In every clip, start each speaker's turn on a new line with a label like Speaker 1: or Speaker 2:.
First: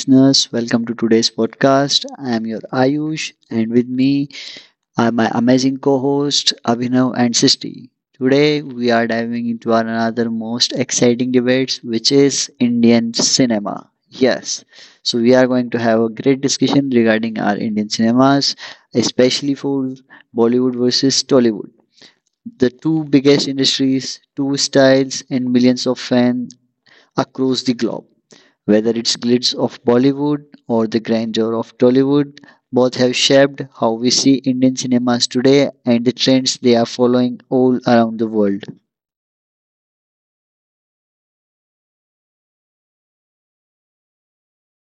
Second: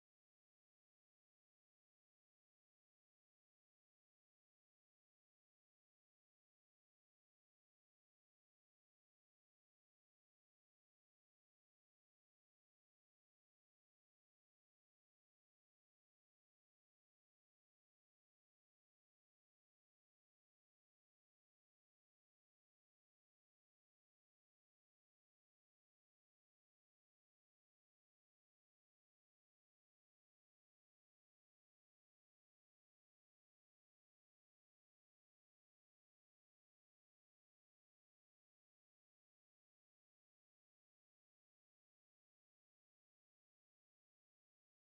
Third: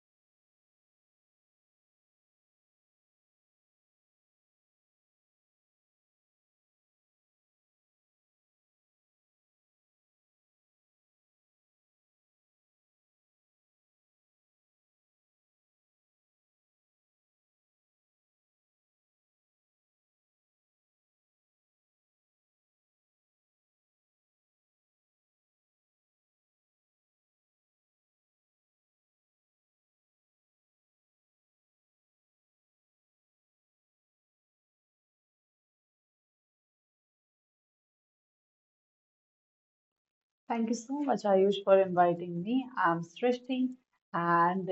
Speaker 1: listeners. Welcome to today's podcast. I am your Ayush, and with me are my amazing co host Abhinav and Sisti. Today, we are diving into our another most exciting debates, which is Indian cinema. Yes, so we are going to have a great discussion regarding our Indian cinemas, especially for Bollywood versus Tollywood, the two biggest industries, two styles, and millions of fans across the globe. Whether it's glitz of Bollywood or the grandeur of Tollywood, both have shaped how we see Indian cinemas today and the trends they are following all around the world.
Speaker 2: Thank you so much, Ayush, for inviting me. I'm Srishti, and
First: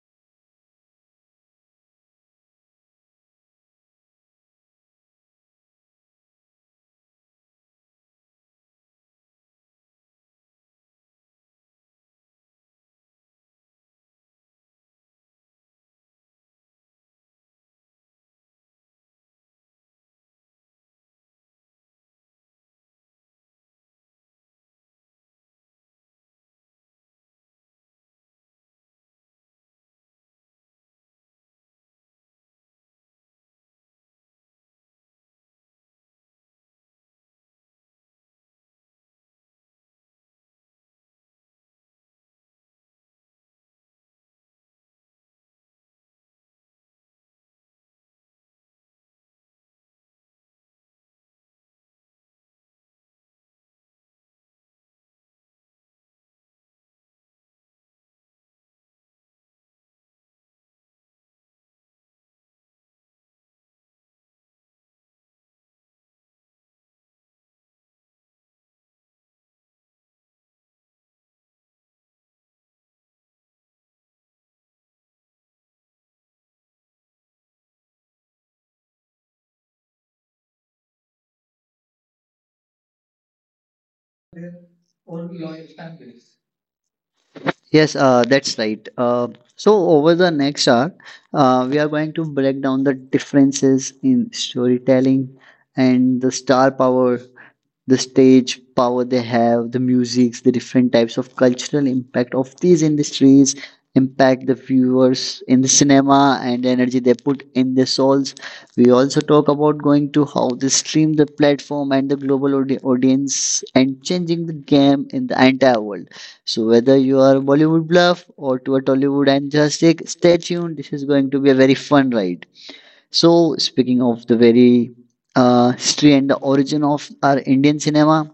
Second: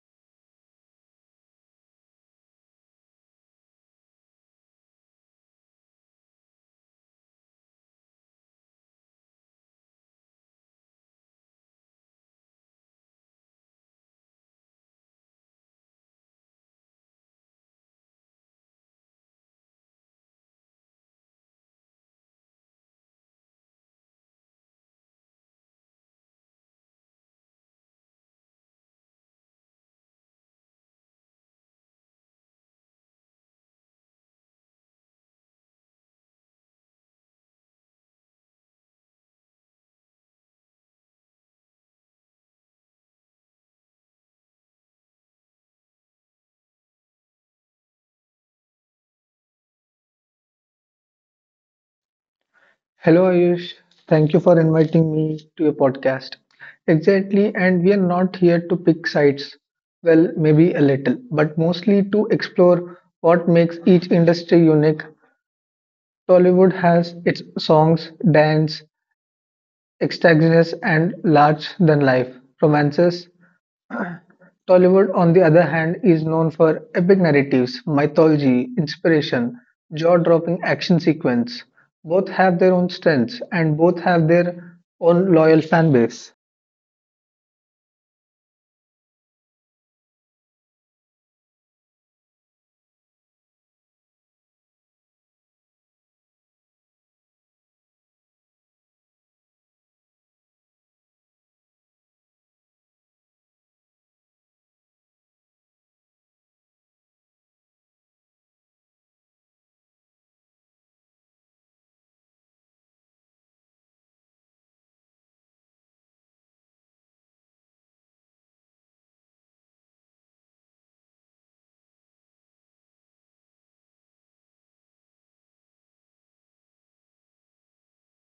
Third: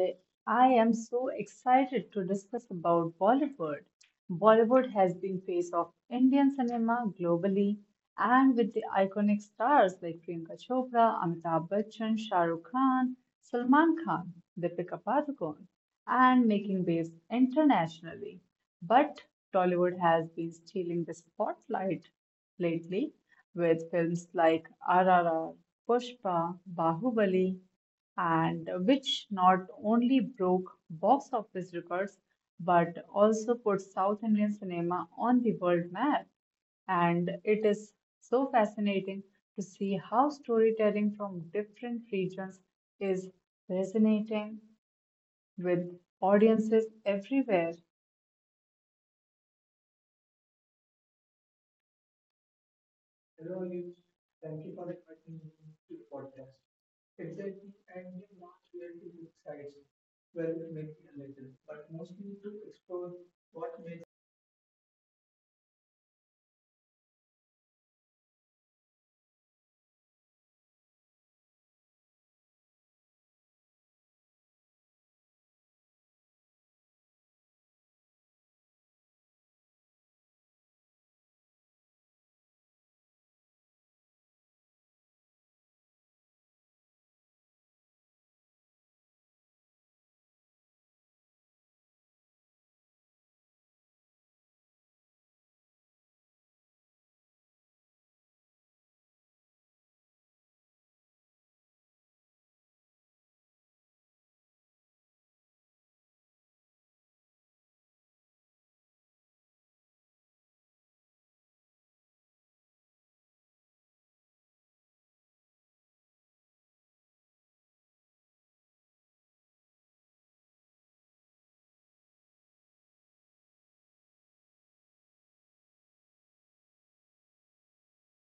Speaker 2: I am so excited to discuss about Bollywood. Bollywood has been face of Indian cinema globally, and with the iconic stars like Priyanka Chopra, Amitabh Bachchan, Shah Rukh Khan, Salman Khan, Deepika Padukone, and making waves internationally. But Tollywood has been stealing the spotlight lately with films like RRR Pushpa, Bahubali, and which not only broke box office records but also put South Indian cinema on the world map. And it is so fascinating to see how storytelling from different regions is resonating with audiences everywhere.
Speaker 3: Hello Ayush, thank you for inviting me to your podcast. Exactly, and we are not here to pick sides. Well, maybe a little, but mostly to explore what makes each industry unique. Tollywood has its songs, dance, extravagance, and large than life romances. Tollywood, on the other hand, is known for epic narratives, mythology, inspiration, jaw dropping action sequence. Both have their own strengths and both have their own loyal fan base.
Speaker 1: Yes, that's right. So, over the next hour, we are going to break down the differences in storytelling and the star power the stage power they have, the musics, the different types of cultural impact of these industries impact the viewers in the cinema and the energy they put in their souls. We also talk about going to how they stream the platform and the global audience and changing the game in the entire world. So whether you are Bollywood bluff or to a Tollywood enthusiast, stay tuned. This is going to be a very fun ride. So, speaking of the very history and the origin of our Indian cinema,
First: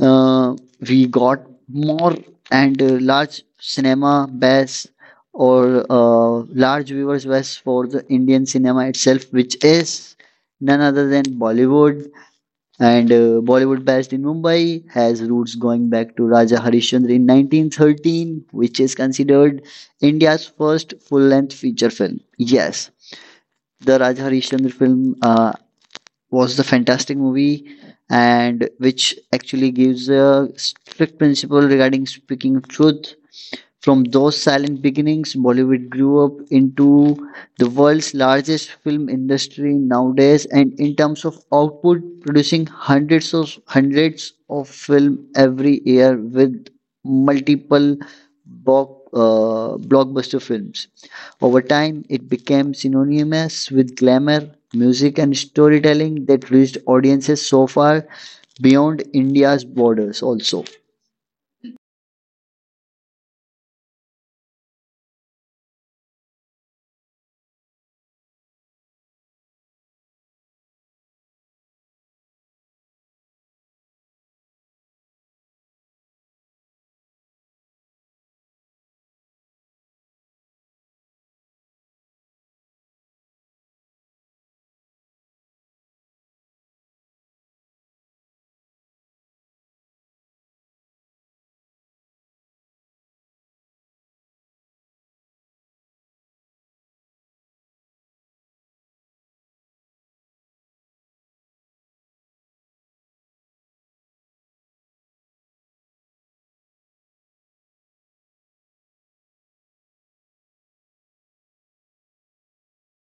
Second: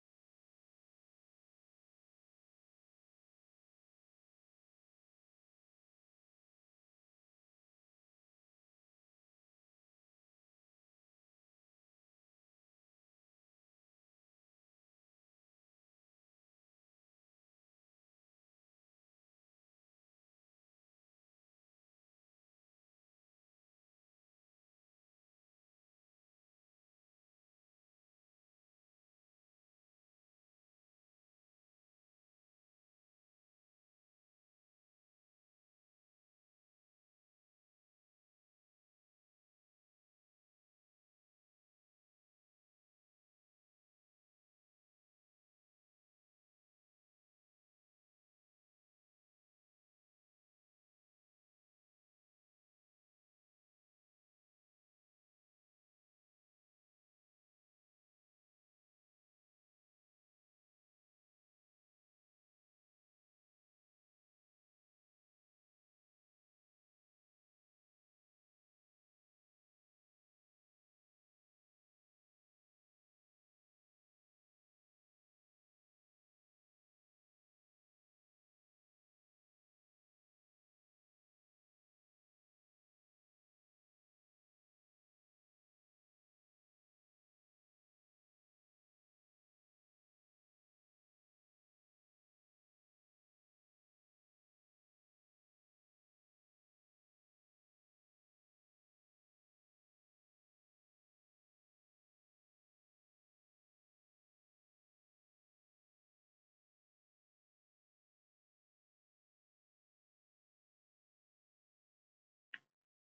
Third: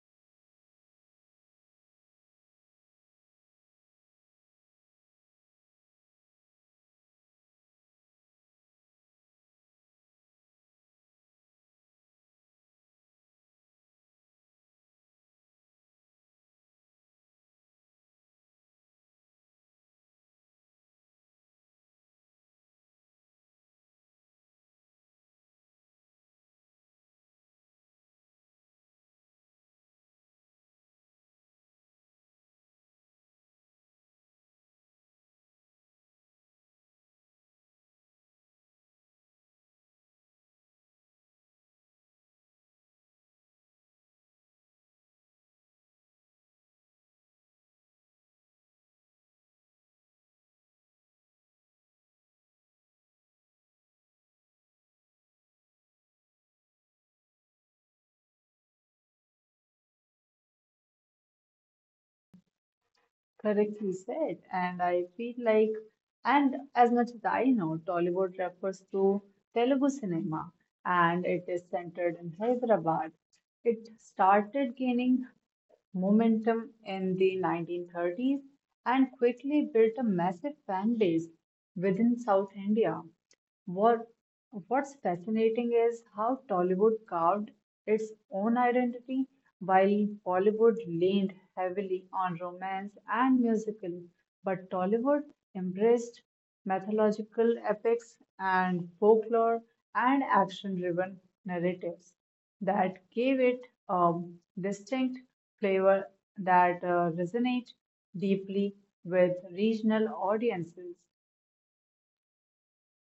Speaker 1: uh, we got more and large cinema base or large viewers base for the Indian cinema itself, which is none other than Bollywood. And Bollywood, based in Mumbai, has roots going back to Raja Harishchandra in 1913, which is considered India's first full-length feature film. Yes, the Raja Harishchandra film. Was the fantastic movie and which actually gives a strict principle regarding speaking truth from those silent beginnings, Bollywood grew up into the world's largest film industry nowadays, and in terms of output, producing hundreds of film every year with multiple blockbuster films. Over time, it became synonymous with glamour, music, and storytelling that reached audiences so far beyond India's borders also.
Speaker 2: Correctly said. And I feel like, and as much as I know, Tollywood refers to Telugu cinema and it is centered in Hyderabad. It started gaining momentum in the 1930s and quickly built a massive fan base within South India. What, what's fascinating is how Tollywood carved its own identity while Bollywood leaned heavily on romance and musical, but Tollywood embraced mythological epics and folklore and action driven narratives that gave it a distinct flavor that resonates deeply with regional audiences.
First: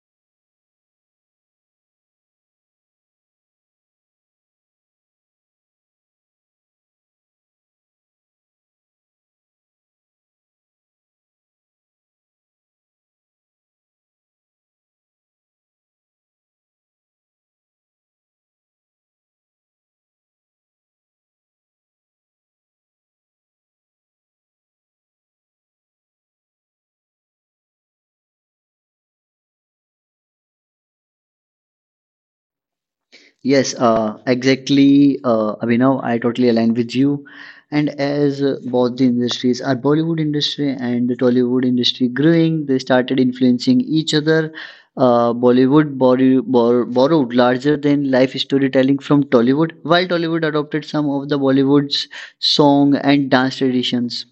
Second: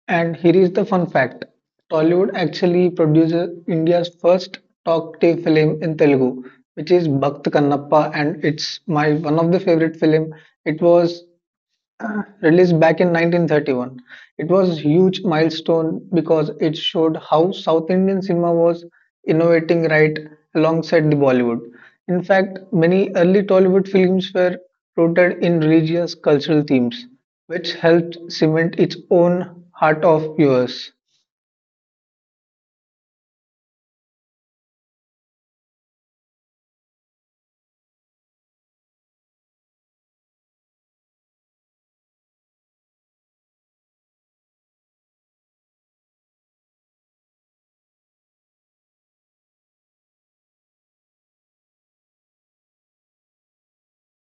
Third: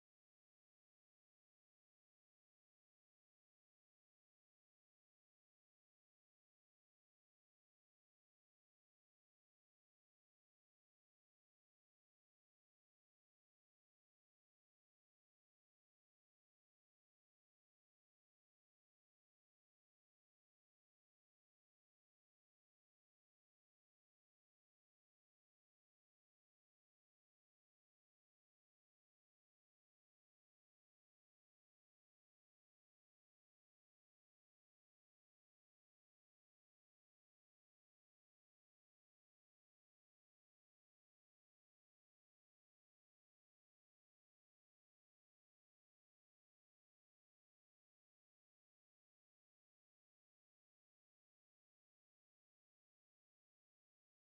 Speaker 3: And here is the fun fact Tollywood actually produces India's first talk to film in Telugu, which is Bhakt Kannappa, and it's my one of the favorite film. It was released back in 1931. It was huge milestone because it showed how South Indian cinema was innovating right alongside the Bollywood. In fact, many early Tollywood films were rooted in religious cultural themes, which helped cement its own heart of viewers.
Speaker 1: Yes, exactly, Abhinav. I totally align with you. And as both the industries our Bollywood industry and the Tollywood industry growing, they started influencing each other. Bollywood borrowed larger than life storytelling from Tollywood, while Tollywood adopted some of the Bollywood's song and dance traditions.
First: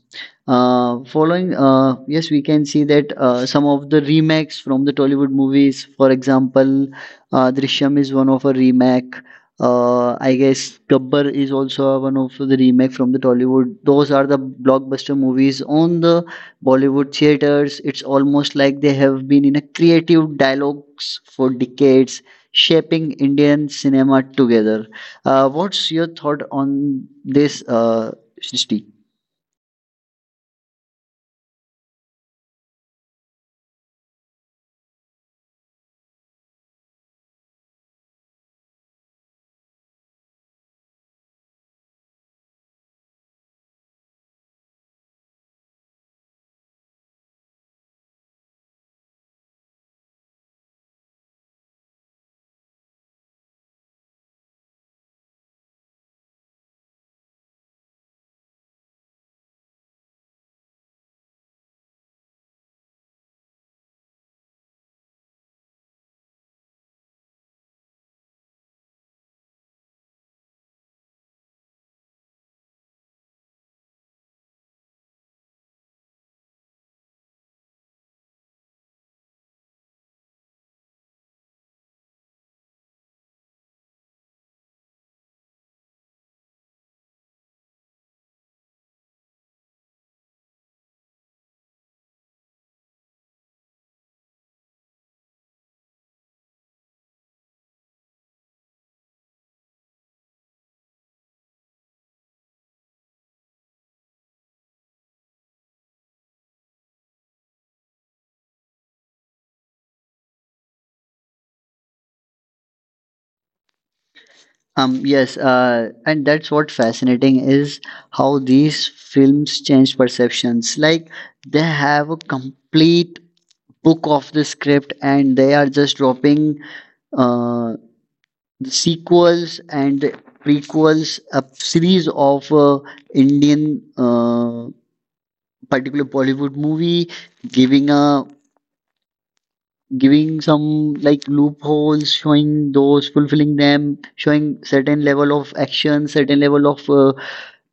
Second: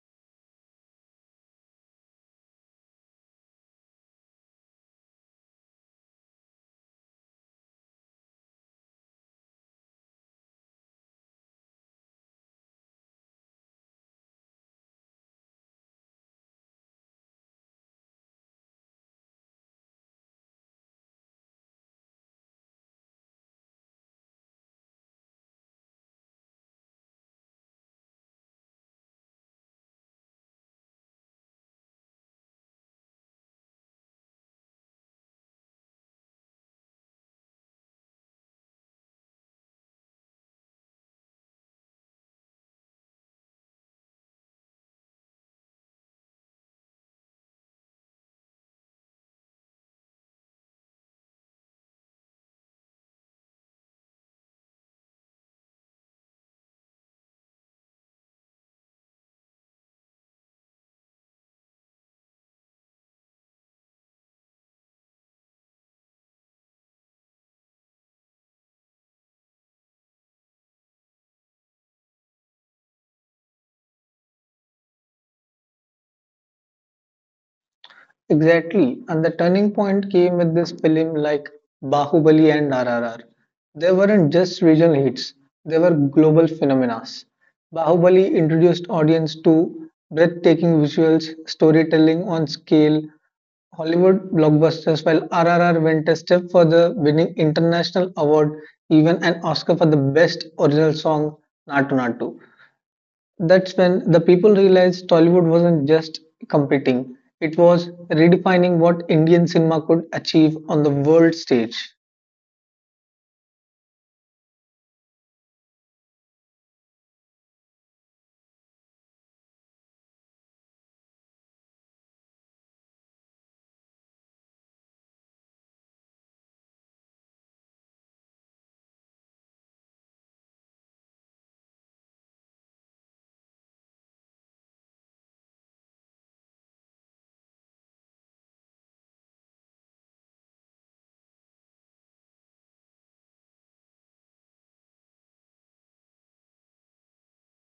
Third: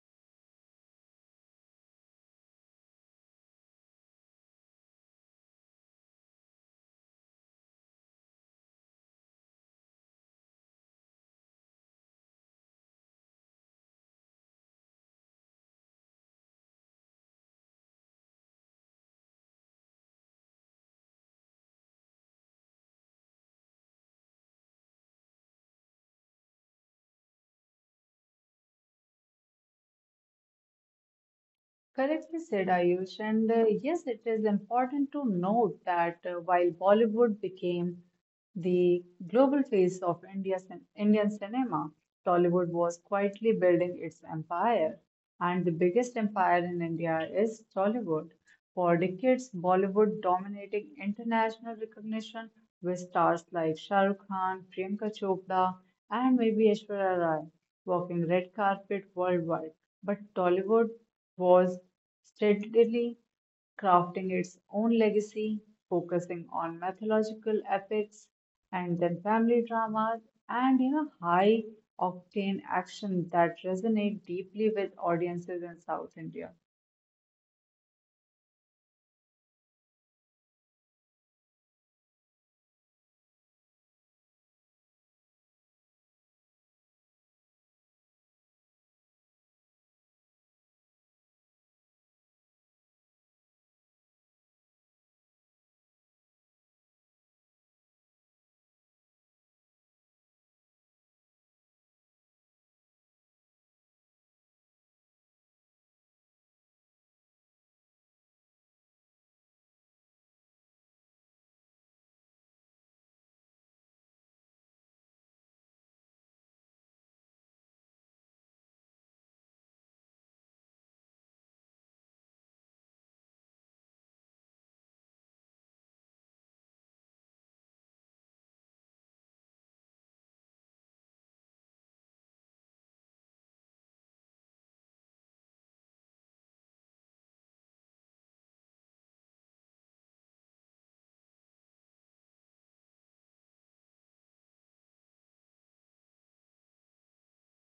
Speaker 1: Following, yes, we can see that some of the remakes from the Tollywood movies, for example. Drishyam is one of a remake. I guess Gabbar is also one of the remake from the Tollywood. Those are the blockbuster movies on the Bollywood theaters. It's almost like they have been in a creative dialogues for decades, shaping Indian cinema together. What's your thought on this, Srishti?
Speaker 2: Correctly said, Ayush. And yes, it is important to note that while Bollywood became the global face of India's Indian cinema, Tollywood was quietly building its empire. And the biggest empire in India is Tollywood. For decades, Bollywood dominating international recognition with stars like Shah Rukh Khan, Priyanka Chopra, and maybe Aishwarya Rai walking red carpet worldwide but Tollywood was steadily crafting its own legacy, focusing on mythological epics and then family dramas and you know high octane action that resonate deeply with audiences in South India.
Speaker 3: Exactly, and the turning point came with this film like Bahubali and RRR. They weren't just regional hits, they were global phenomena. Bahubali introduced audience to breathtaking visuals, storytelling on scale, Hollywood blockbusters, while RRR went a step further, winning international award, even an Oscar for the best original song, Natu Natu. That's when the people realized Tollywood wasn't just competing, it was redefining what Indian cinema could achieve on the world stage.
Speaker 1: Yes, and that's what fascinating is how these films change perceptions. Like they have a complete book of the script, and they are just dropping uh, the sequels and prequels, a series of Indian, particular Bollywood movie, giving a giving some like loopholes, showing those, fulfilling them, showing certain level of action, certain level of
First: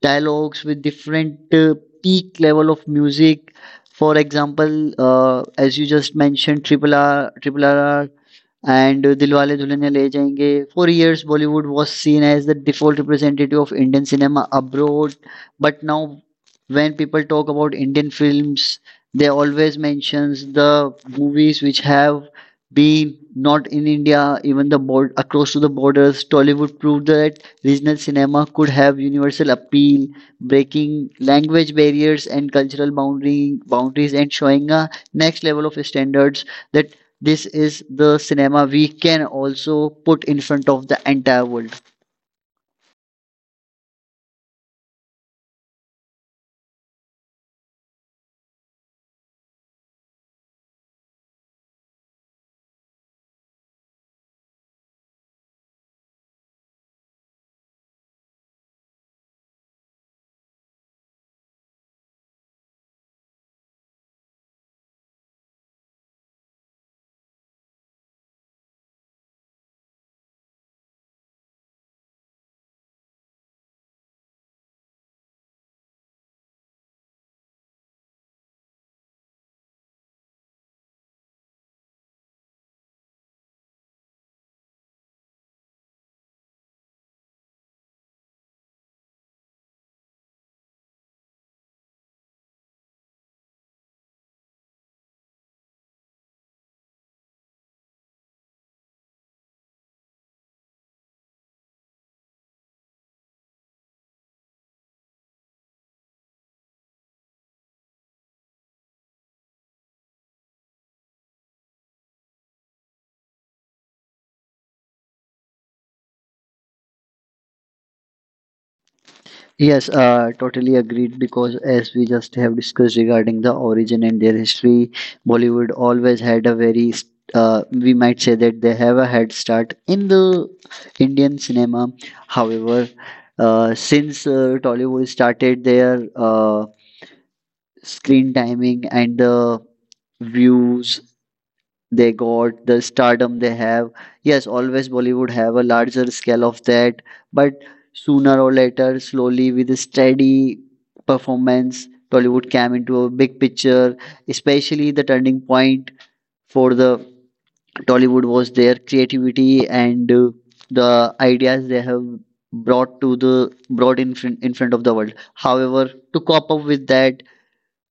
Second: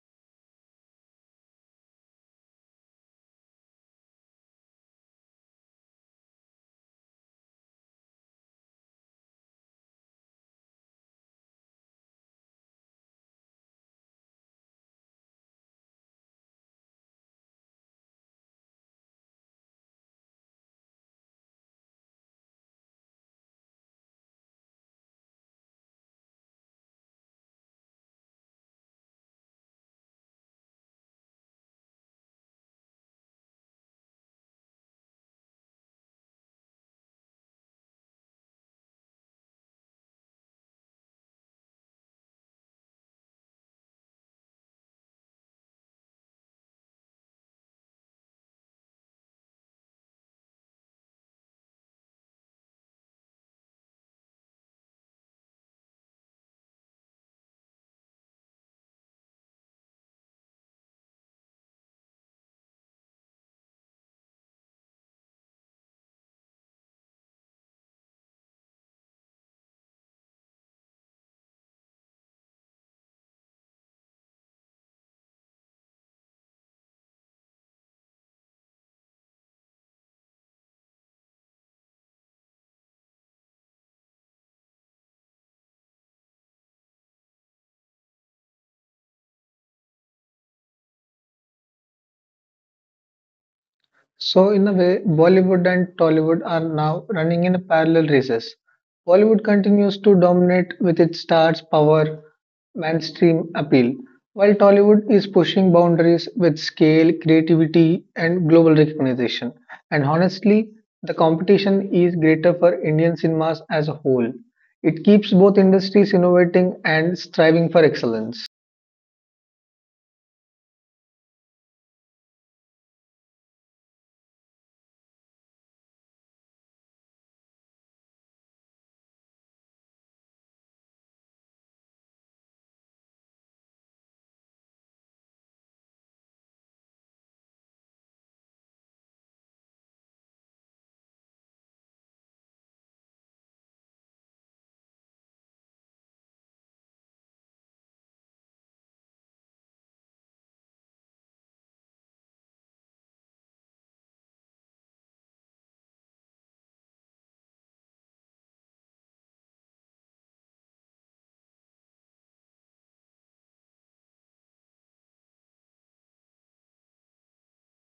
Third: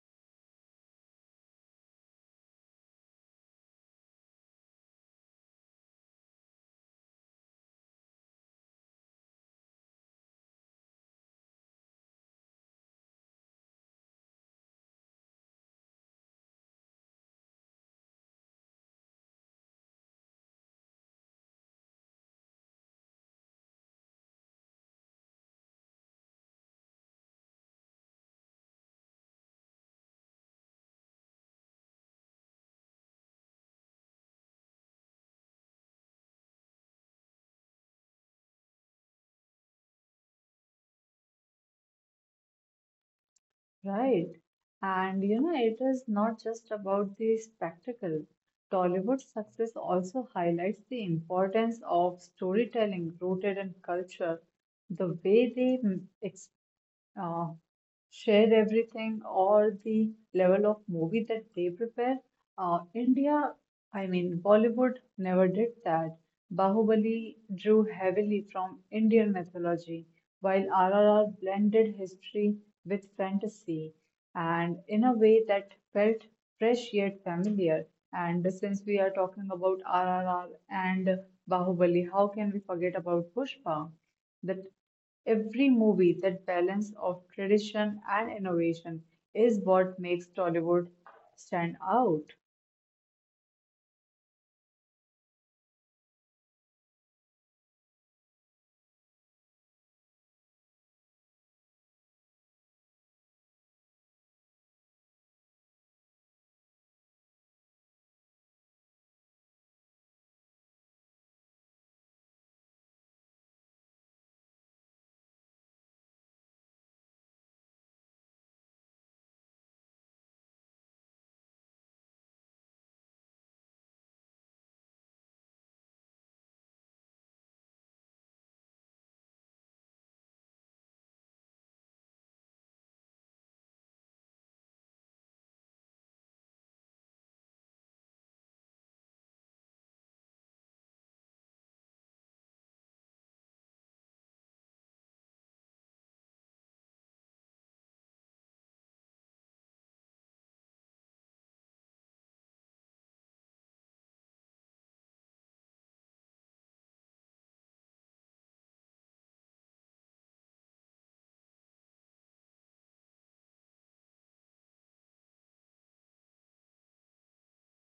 Speaker 1: dialogues with different peak level of music for example as you just mentioned triple r and Dilwale Dulhania Le Jayenge. For years, Bollywood was seen as the default representative of Indian cinema abroad, but now when people talk about Indian films, they always mentions the movies which have been not in India, even the board across to the borders. Tollywood proved that regional cinema could have universal appeal, breaking language barriers and cultural boundary boundaries, and showing a next level of standards that this is the cinema we can also put in front of the entire world.
Speaker 2: Right. And you know, it is not just about the spectacle. Tollywood's success also highlights the importance of storytelling rooted in culture. The way they mm, ex uh, share everything or the level of movie that they prepare. India, I mean, Bollywood never did that. Bahubali drew heavily from Indian mythology while RRR blended history with fantasy, and in a way that felt fresh yet familiar. And since we are talking about RRR and Bahubali, how can we forget about Pushpa? That every movie, that balance of tradition and innovation, is what makes Tollywood stand out.
Speaker 3: So, in a way, Bollywood and Tollywood are now running in parallel races. Bollywood continues to dominate with its stars' power, mainstream appeal, while Tollywood is pushing boundaries with scale, creativity, and global recognition. And honestly, the competition is greater for Indian cinemas as a whole. It keeps both industries innovating and striving for excellence.
Speaker 1: Yes, totally agreed because as we just have discussed regarding the origin and their history, Bollywood always had a very we might say that they have a head start in the Indian cinema. However since Tollywood started their screen timing and the views they got the stardom they have. Yes, always Bollywood have a larger scale of that, but sooner or later slowly with a steady performance Tollywood came into a big picture. Especially the turning point for the Tollywood was their creativity and the ideas they have brought to the brought in front of the world. However to cop up with that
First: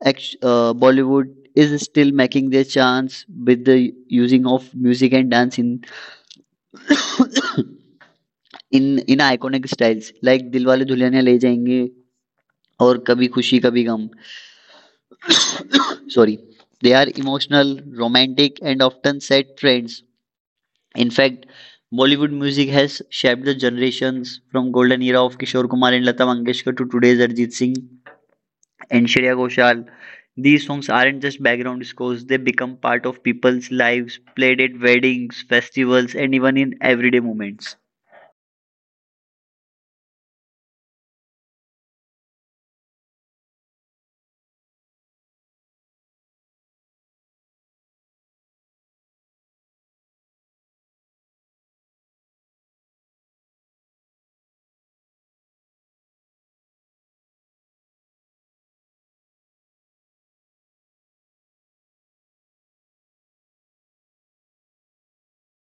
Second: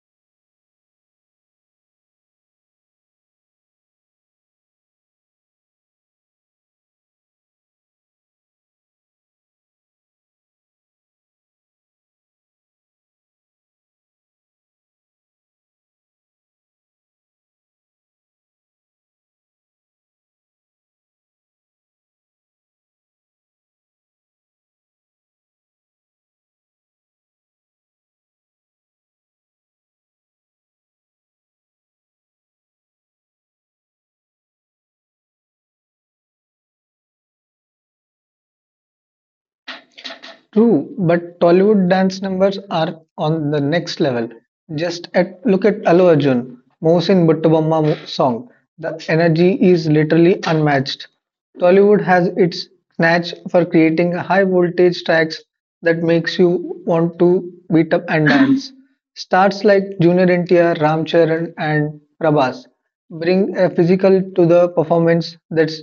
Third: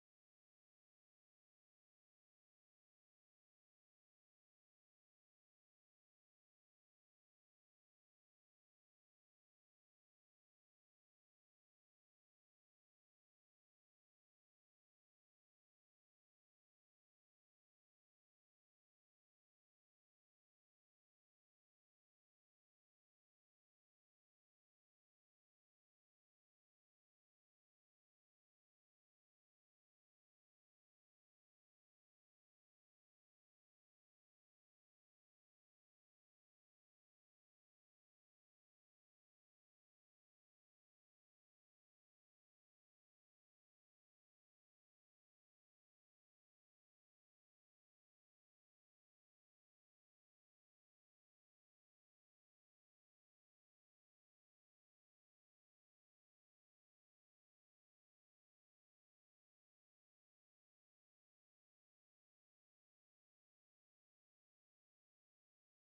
Speaker 1: Bollywood is still making their chance with the using of music and dance in in iconic styles like Dilwale Dulhania Le Jayenge or Kabhi Khushi Kabhi Gum. Sorry, they are emotional, romantic, and often set trends. In fact, Bollywood music has shaped the generations from golden era of Kishore Kumar and Lata Mangeshkar to today's Arjit Singh and Shreya Ghoshal. These songs aren't just background scores, they become part of people's lives, played at weddings, festivals, and even in everyday moments.
Speaker 3: True, but Tollywood dance numbers are on the next level. Just at look at Allu Arjun, song. The energy is literally unmatched. Tollywood has its knack for creating high voltage tracks that makes you want to beat up and dance. Stars like Junior NTR, Ram Charan, and Prabhas bring a physical to the performance that's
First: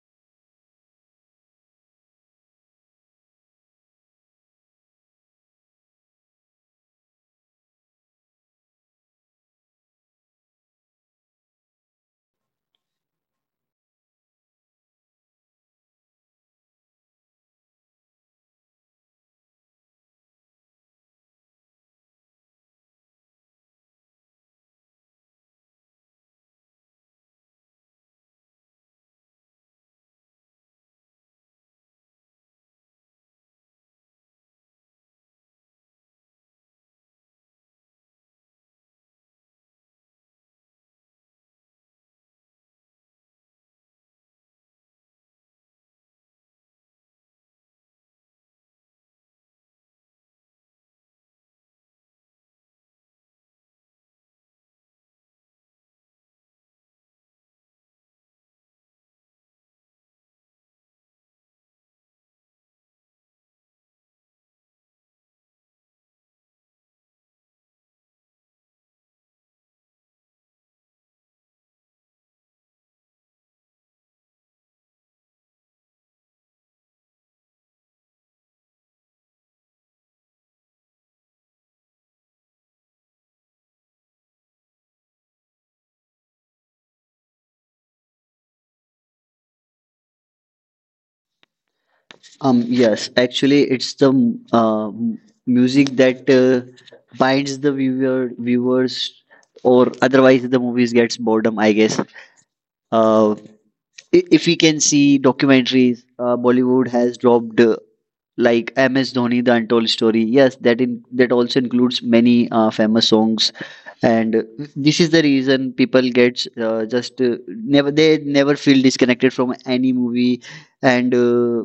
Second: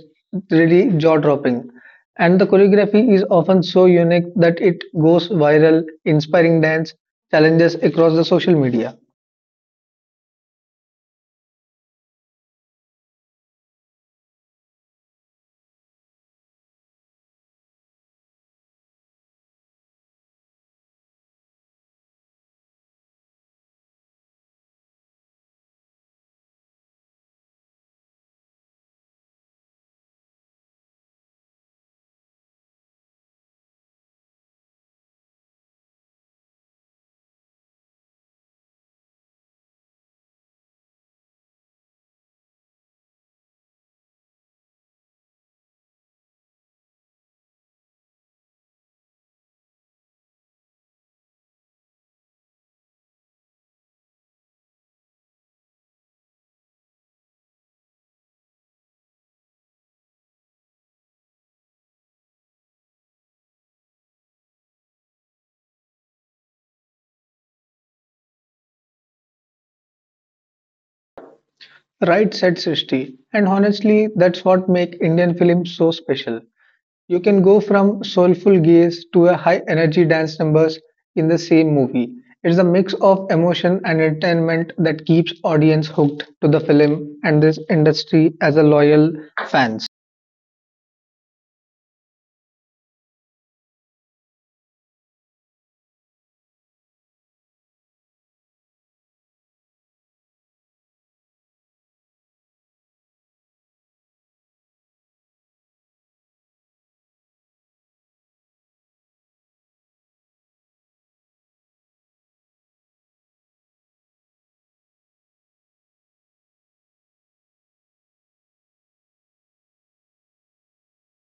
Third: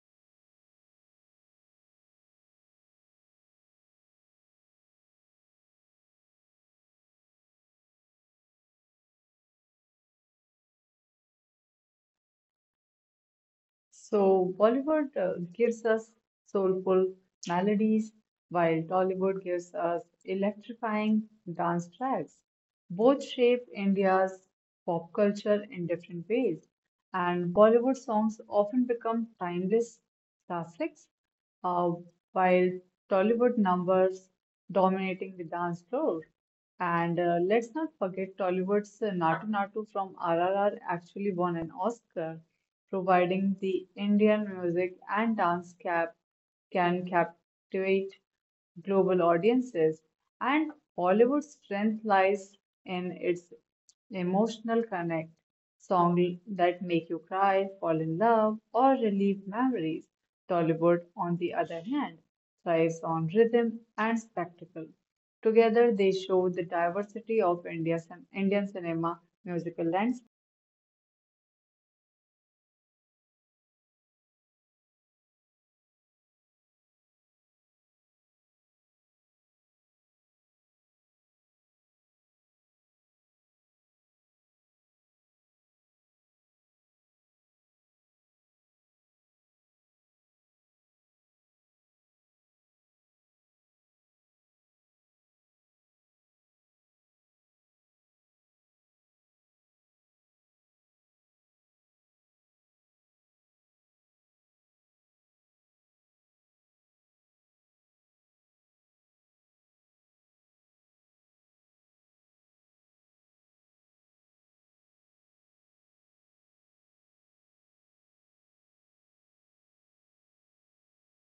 Speaker 3: really jaw dropping. And the choreography is often so unique that it goes viral, inspiring dance challenges across the social media.
Speaker 2: So Bollywood gives us soulful melodies, while Tollywood gives us electrifying dance tracks. Both shape India's pop culture in different ways, and Bollywood songs often become timeless classics, uh, while Tollywood numbers dominating the dance floor. And let's not forget Tollywood's Natu Natu from RRR actually won an Oscar providing the Indian music and dance cap can captivate global audiences, and Bollywood's strength lies in its emotional connect, songs that make you cry, fall in love, or relieve memories. Tollywood, on the other hand, thrives on rhythm and spectacle. Together, they show the diversity of India's Indian cinema musical landscape.
Speaker 3: Right, said Srishti. And honestly, that's what make Indian films so special. You can go from soulful gaze to a high energy dance numbers in the same movie. It's a mix of emotion and entertainment that keeps audience hooked to the film and this industry as a loyal fans.
Speaker 1: Yes, actually, it's the uh, music that binds the viewers, or otherwise the movies gets boredom. I guess. Uh, if we can see documentaries, Bollywood has dropped like MS Dhoni, The Untold Story. Yes, that in that also includes many famous songs and this is the reason people get just never they never feel disconnected from any movie and uh,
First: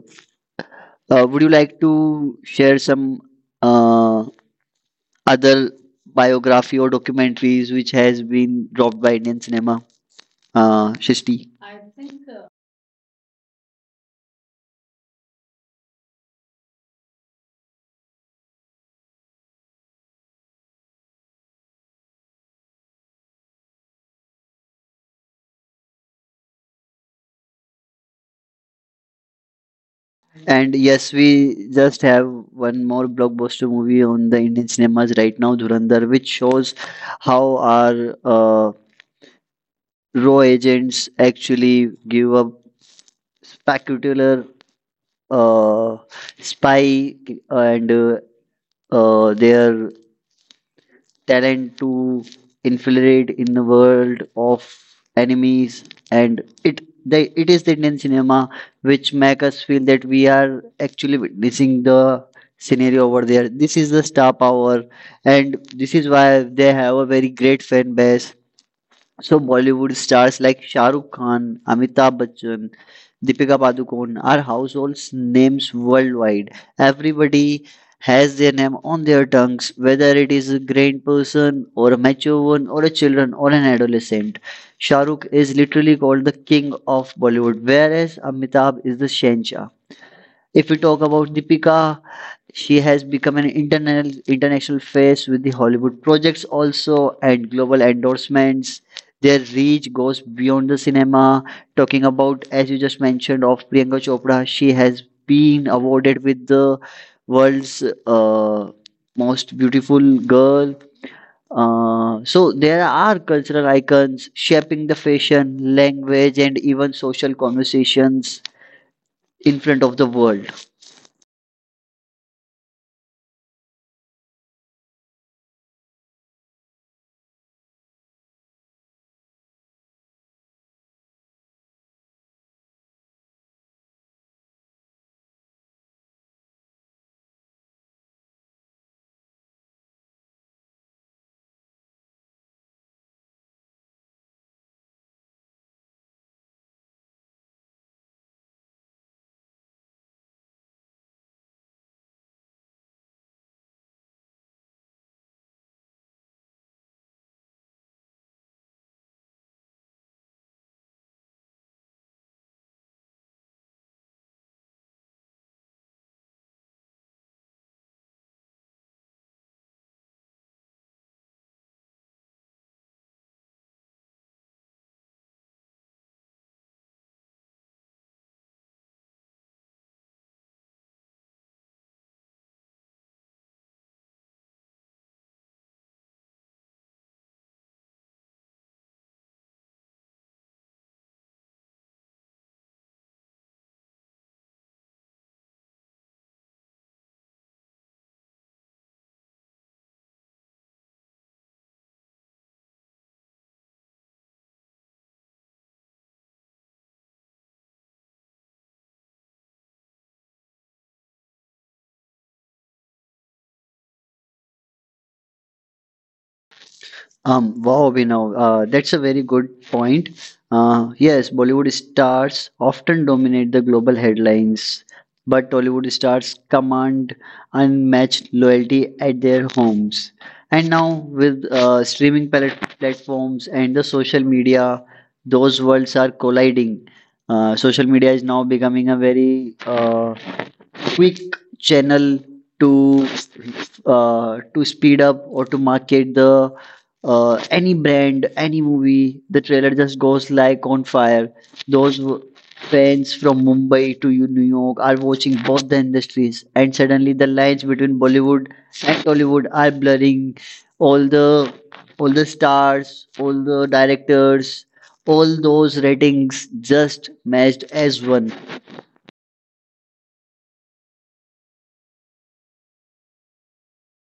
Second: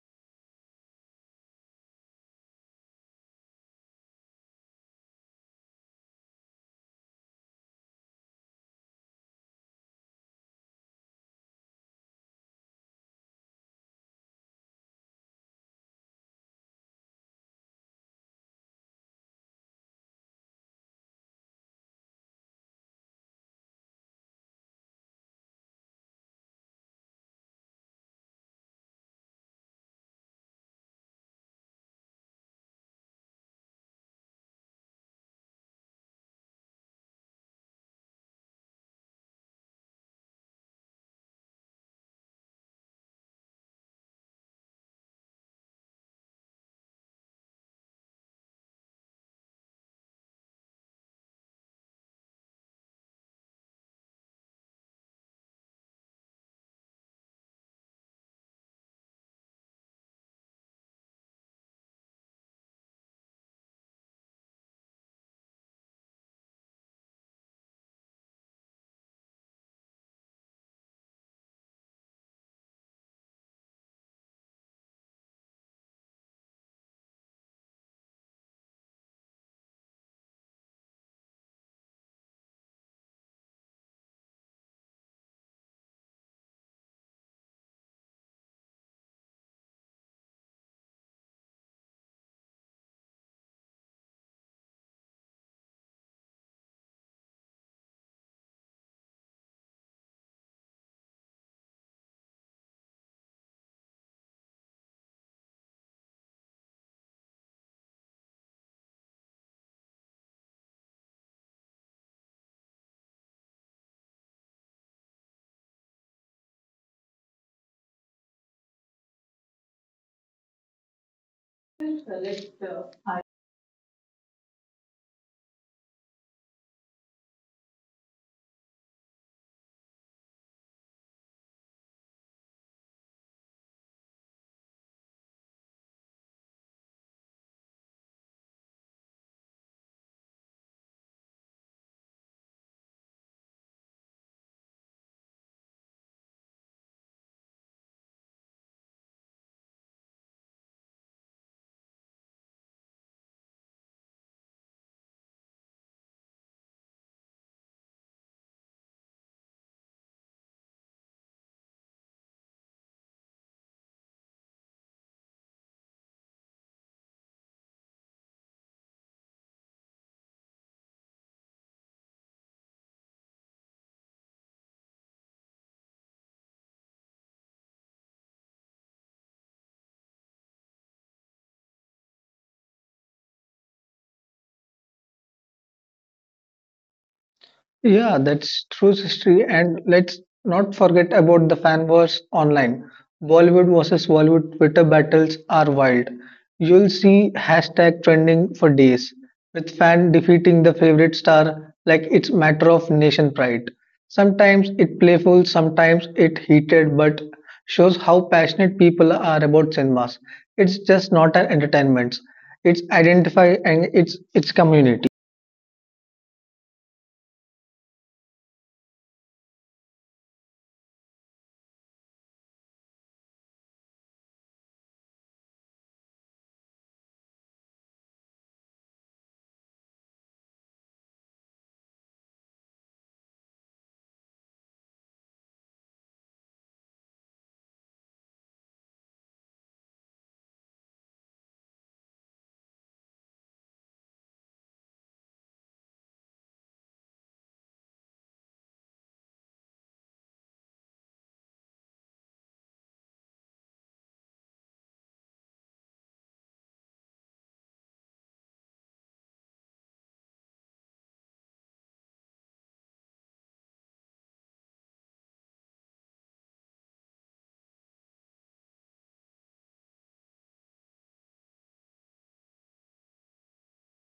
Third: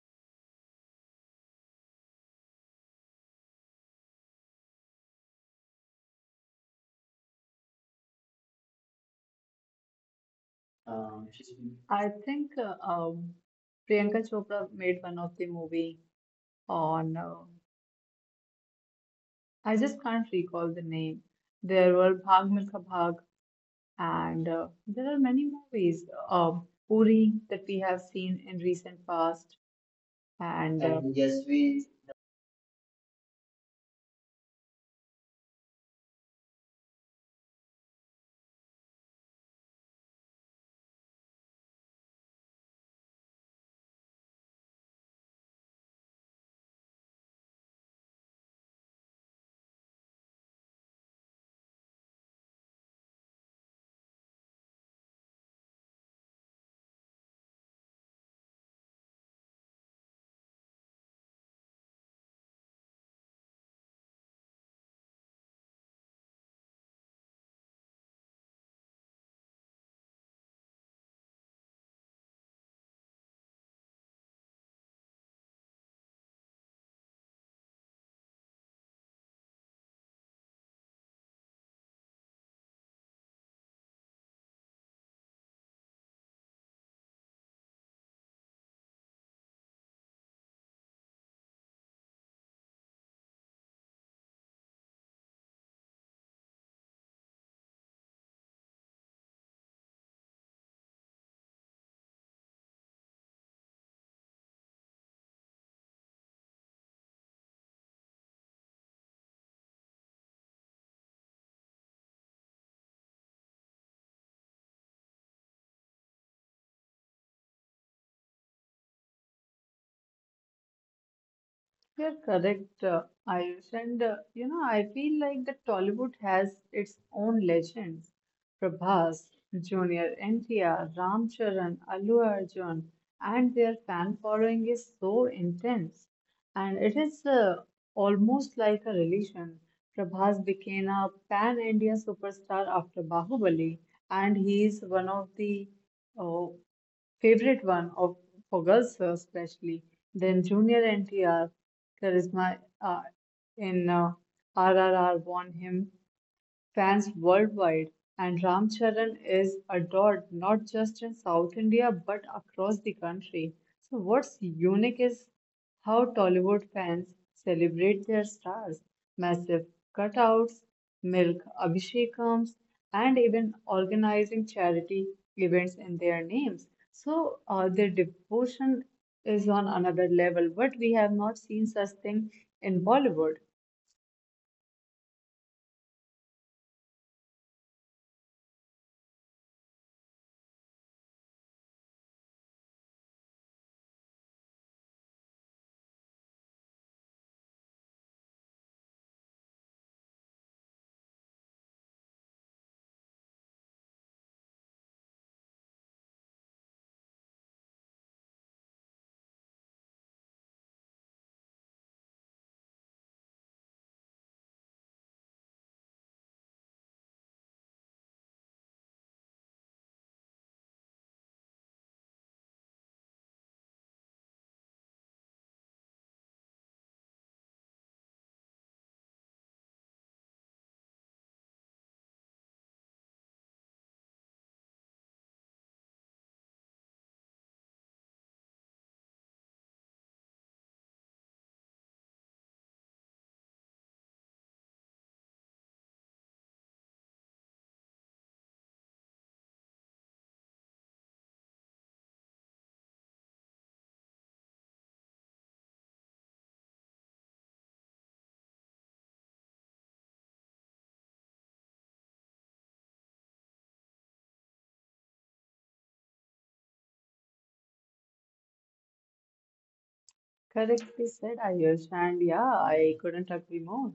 Speaker 1: uh, would you like to share some uh, other biography or documentaries which has been dropped by Indian cinema Shishti?
Speaker 2: I think Priyanka Chopra made one of the movie on I just can't recall the name. There were Bhag Milkha Bhag, and there are many movies. Uri that we have seen in recent past,
Speaker 1: And
Speaker 2: and
Speaker 1: yes
Speaker 2: and yes,
Speaker 1: we
Speaker 2: we.
Speaker 1: just have one more blockbuster movie on the Indian cinemas right now Dhurandhar which shows how our raw agents actually give up spectacular uh, spy and their talent to infiltrate in the world of enemies, and it they, it is the Indian cinema which make us feel that we are actually witnessing the scenario over there. This is the star power, and this is why they have a very great fan base. So Bollywood stars like Shahrukh Khan, Amitabh Bachchan, Deepika Padukone are household names worldwide. Everybody has their name on their tongues, whether it is a grand person or a mature one or a children or an adolescent. Shah Rukh is literally called the king of Bollywood, whereas Amitabh is the Shenshah. If we talk about Deepika, she has become an internal international face with the Hollywood projects also and global endorsements. Their reach goes beyond the cinema. Talking about, as you just mentioned, of Priyanka Chopra, she has been awarded with the world's most beautiful girl. So there are cultural icons shaping the fashion, language, and even social conversations in front of the world.
Speaker 2: You're correct, Ayush. And you know, I feel like the Tollywood has its own legends. Prabhas, Junior NTR, Ram Charan, Allu Arjun, and their fan following is so intense and it is almost like a relation. Prabhas became a pan India superstar after Bahubali, and he is one of the uh, favorite one of for girls especially. Then Junior NTR, Charisma in RRR won him fans worldwide, and Ramcharan is adored not just in South India but across the country. So, what's unique is how Tollywood fans celebrate their stars massive cutouts, milk abhishekams, and even organizing charity events in their names. So, their devotion is on another level, but we have not seen such thing in Bollywood.
Speaker 3: Yeah, that's true, history. And let's not forget about the fan wars online. Bollywood versus Bollywood Twitter battles are wild. You'll see hashtag trending for days, with fan defeating the favorite star like it's matter of nation pride. Sometimes it playful, sometimes it heated, but shows how passionate people are about cinemas. It's just not an entertainment. It's identify and it's community.
Speaker 1: Wow, Abhinav, that's a very good point. Yes, Bollywood stars often dominate the global headlines, but Tollywood stars command unmatched loyalty at their homes. And now, with streaming platforms and the social media, those worlds are colliding. Social media is now becoming a very quick channel to to speed up or to market the any brand, any movie, the trailer just goes like on fire. Those w- Fans from Mumbai to New York are watching both the industries, and suddenly the lines between Bollywood and Tollywood are blurring. All the all the stars, all the directors, all those ratings just matched as one.
Speaker 2: Correctly said, Ayush, and yeah, I couldn't agree more.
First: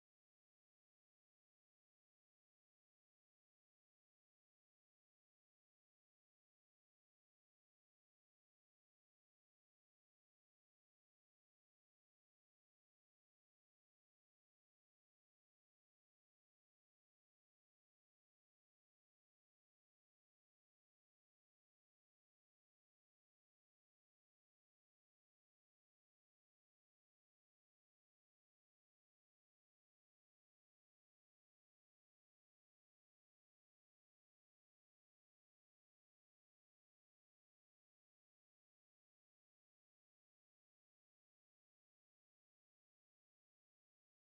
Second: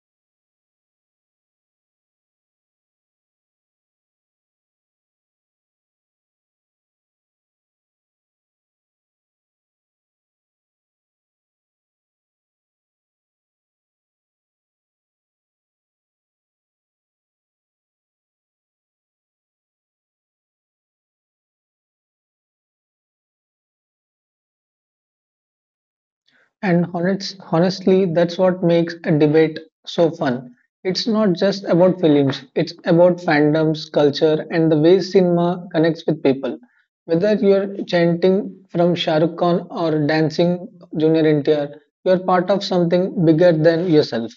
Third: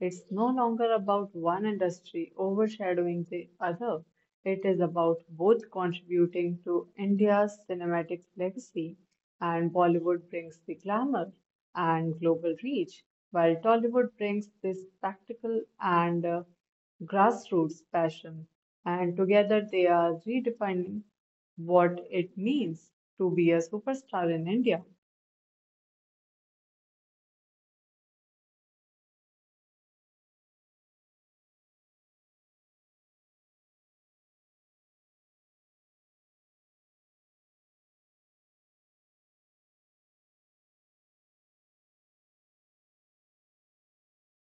Speaker 2: It's no longer about one industry overshadowing the other. It is about both contributing to India's cinematic legacy, and Bollywood brings the glamour and global reach, while Tollywood brings the spectacle and grassroots passion. And together they are redefining what it means to be a superstar in India.
Speaker 3: Honestly, that's what makes a debate so fun. It's not just about films, it's about fandoms, culture, and the way cinema connects with people. Whether you're chanting from Shah Rukh Khan or dancing Junior NTR, you're part of something bigger than yourself.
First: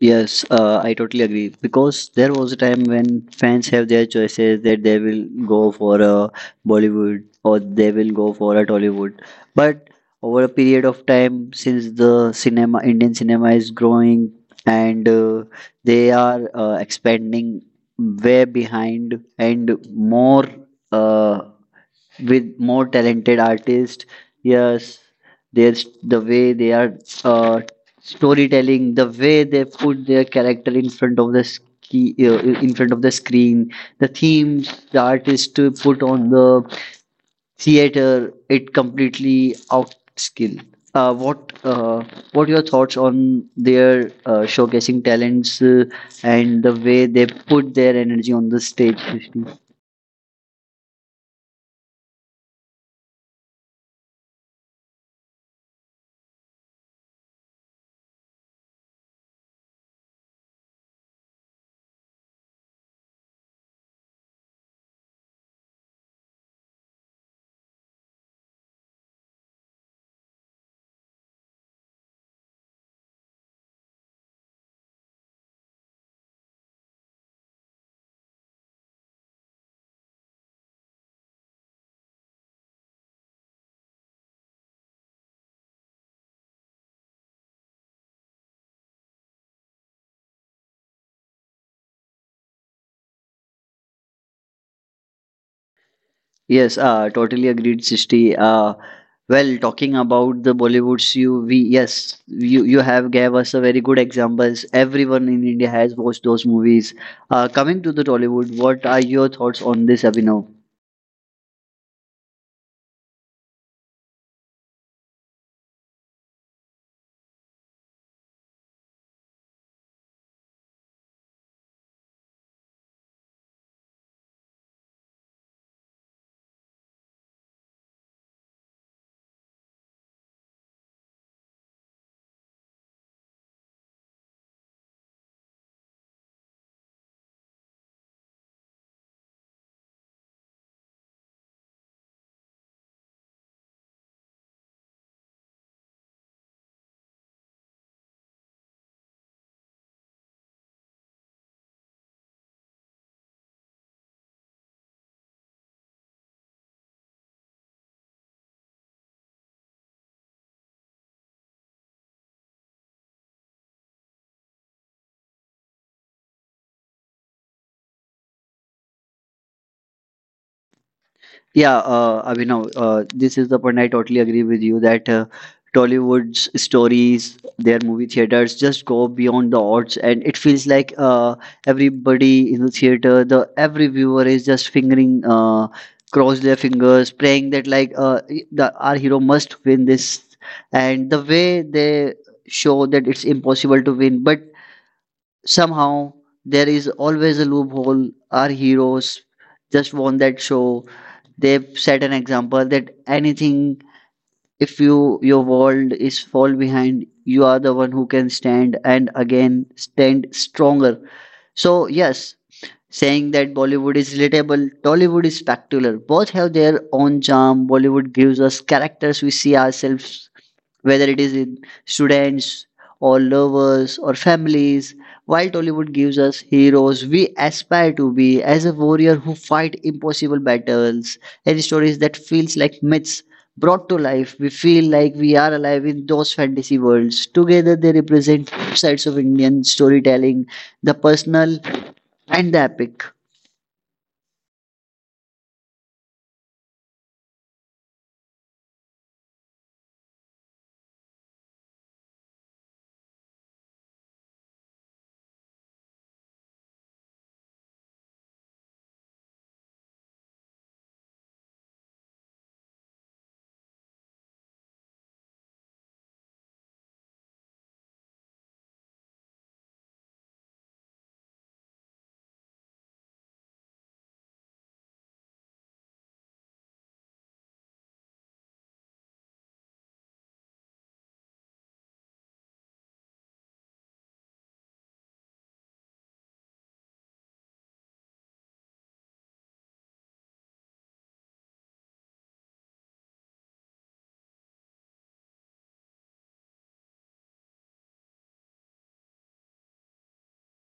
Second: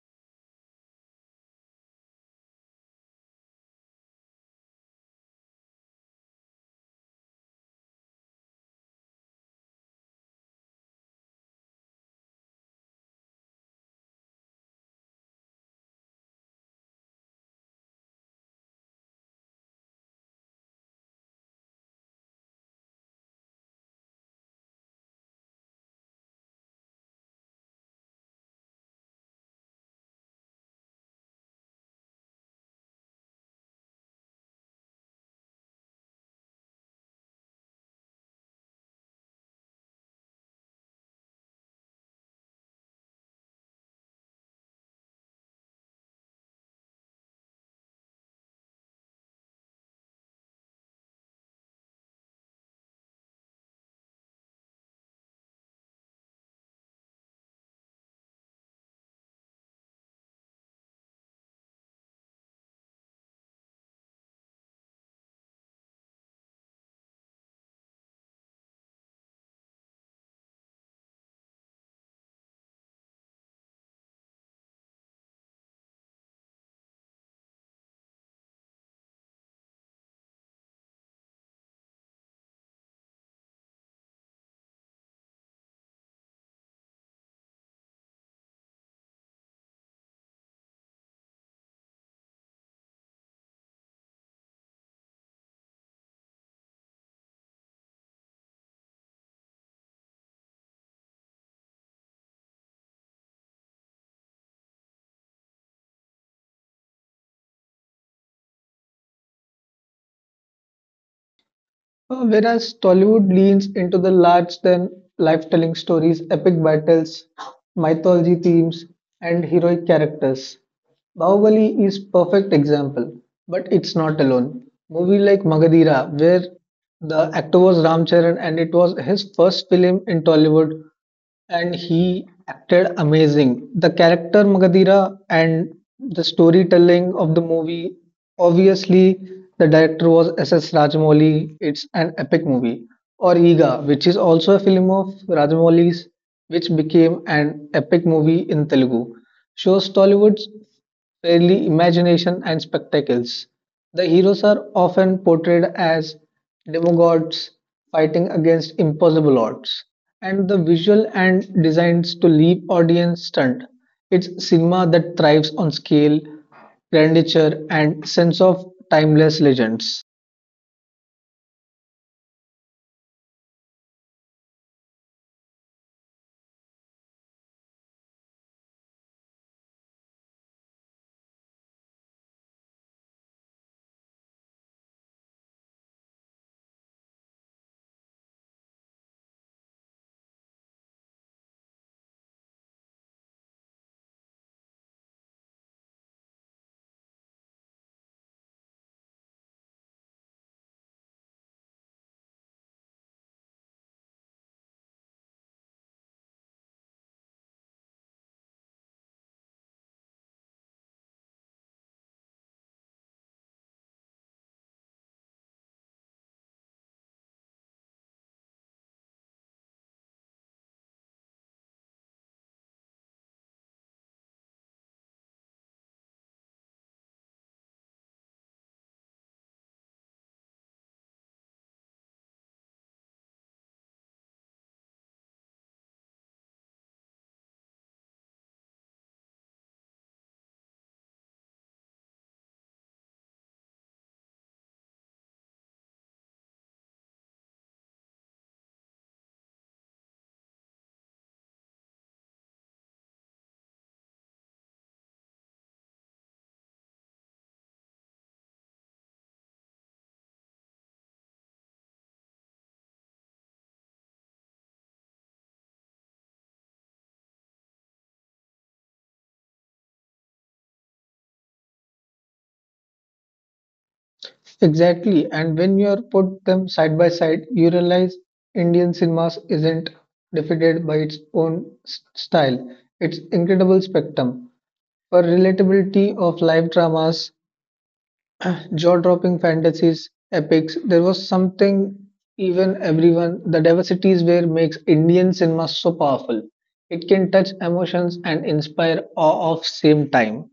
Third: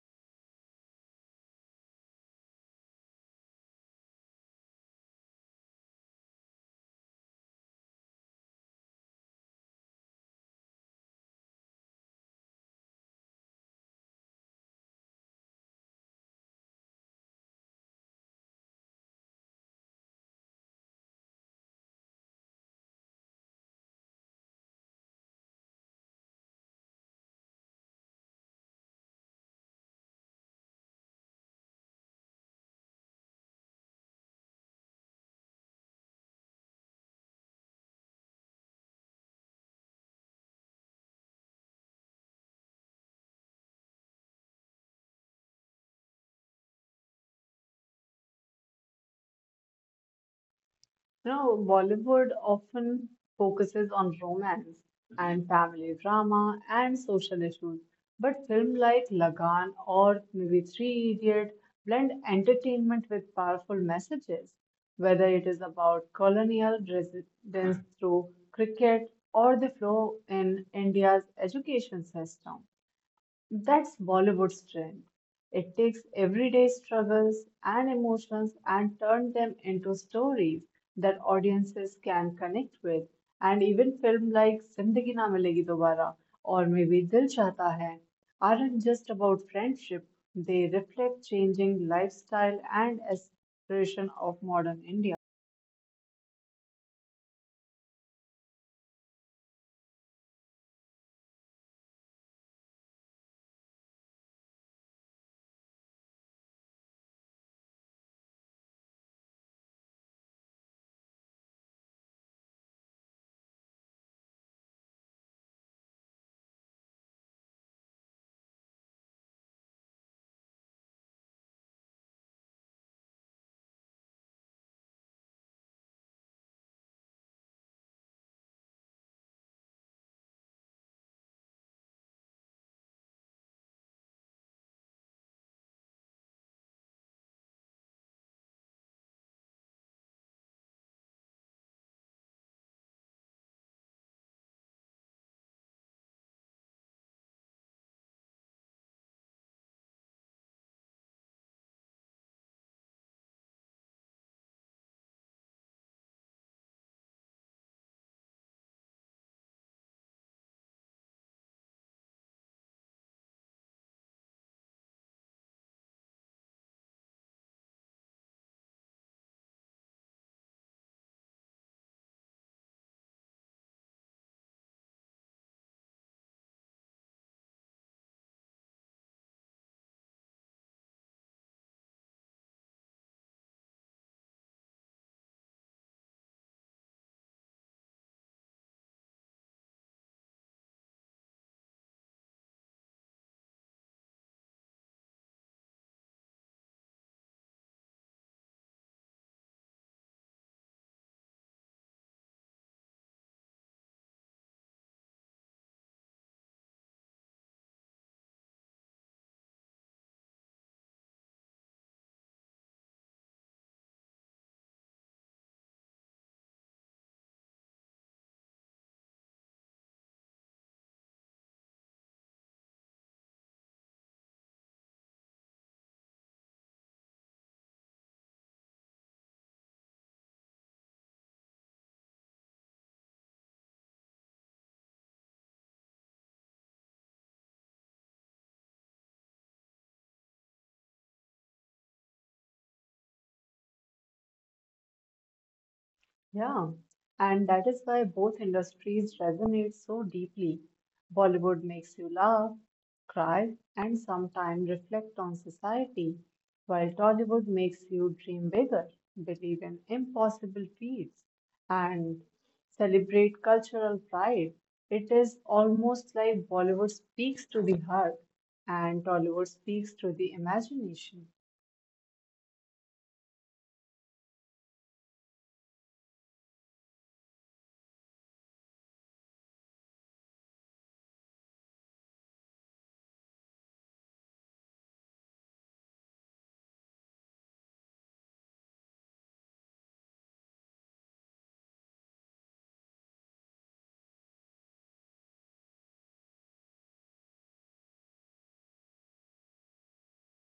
Speaker 1: Yes, I totally agree because there was a time when fans have their choices that they will go for a Bollywood or they will go for a Tollywood. But over a period of time, since the cinema, Indian cinema is growing and they are expanding way behind and more uh, with more talented artists. Yes, there's the way they are uh, storytelling, the way they put their character in front of the in front of the screen, the themes the artist to put on the theater, it completely outskill. Uh, what uh, what your thoughts on their showcasing talents and the way they put their energy on the stage? Srishti?
Speaker 2: You know, Bollywood often focuses on romance and family drama and social issues, but films like Lagan or maybe Three Idiot blend entertainment with powerful messages, whether it is about colonial resistance through cricket or the flow in India's education system. That's Bollywood's trend. It takes everyday struggles and emotions and turns them into stories that audiences can connect with. And even films like Zindagi Na Milegi Dobara or maybe Dil Chahta Hai aren't just about friendship. They reflect changing lifestyle and aspiration of modern India.
Speaker 1: Yes, totally agreed, Sishti. Well, talking about the Bollywoods, you you have gave us a very good examples. Everyone in India has watched those movies. Coming to the Tollywood, what are your thoughts on this, Abhinav?
Speaker 3: Whereas Tollywood leans into the large than life telling stories, epic battles, mythology themes, and heroic characters. Bahubali is perfect example, but it's not alone. Movie like Magadira, where the actor was Ram Charan and it was his first film in Tollywood, and he acted amazing. The character Magadira and the storytelling of the movie. Obviously, the director was S.S. Rajamouli. It's an epic movie. Or Iga, which is also a film of Rajamouli's, which became an epic movie in Telugu. Shows Tollywood's fairly imagination and spectacles. The heroes are often portrayed as demigods fighting against impossible odds, and the visual and designs to leave audience stunned. It's cinema that thrives on scale, grandeur, and sense of timeless legends.
Speaker 1: Yeah, Abhinav, this is the point I totally agree with you that Tollywood's stories, their movie theaters just go beyond the odds, and it feels like everybody in the theater, the every viewer is just fingering, cross their fingers, praying that like the our hero must win this, and the way they show that it's impossible to win, but somehow there is always a loophole our heroes just won that show they've set an example that anything if you your world is fall behind you are the one who can stand and again stand stronger. So yes, saying that Bollywood is relatable, Tollywood is spectacular, both have their own charm. Bollywood gives us characters we see ourselves, whether it is in students or lovers or families. While Tollywood gives us heroes we aspire to be, as a warrior who fight impossible battles, and stories that feels like myths brought to life, we feel like we are alive in those fantasy worlds. Together, they represent sides of Indian storytelling, the personal and the epic.
Speaker 2: Yeah, and that is why both industries resonate so deeply. Bollywood makes you laugh, cry, and sometimes reflect on society, while Tollywood makes you dream bigger, believe in impossible feats, and celebrate cultural pride. It is almost like Bollywood speaks to the heart and Tollywood speaks to the imagination.
Speaker 3: Exactly, and when you are put them side by side, you realize Indian cinemas isn't defeated by its own style. Its incredible spectrum for relatability of live dramas, jaw-dropping fantasies, epics. There was something even everyone. The diversities where makes Indian cinema so powerful. It can touch emotions and inspire awe of same time.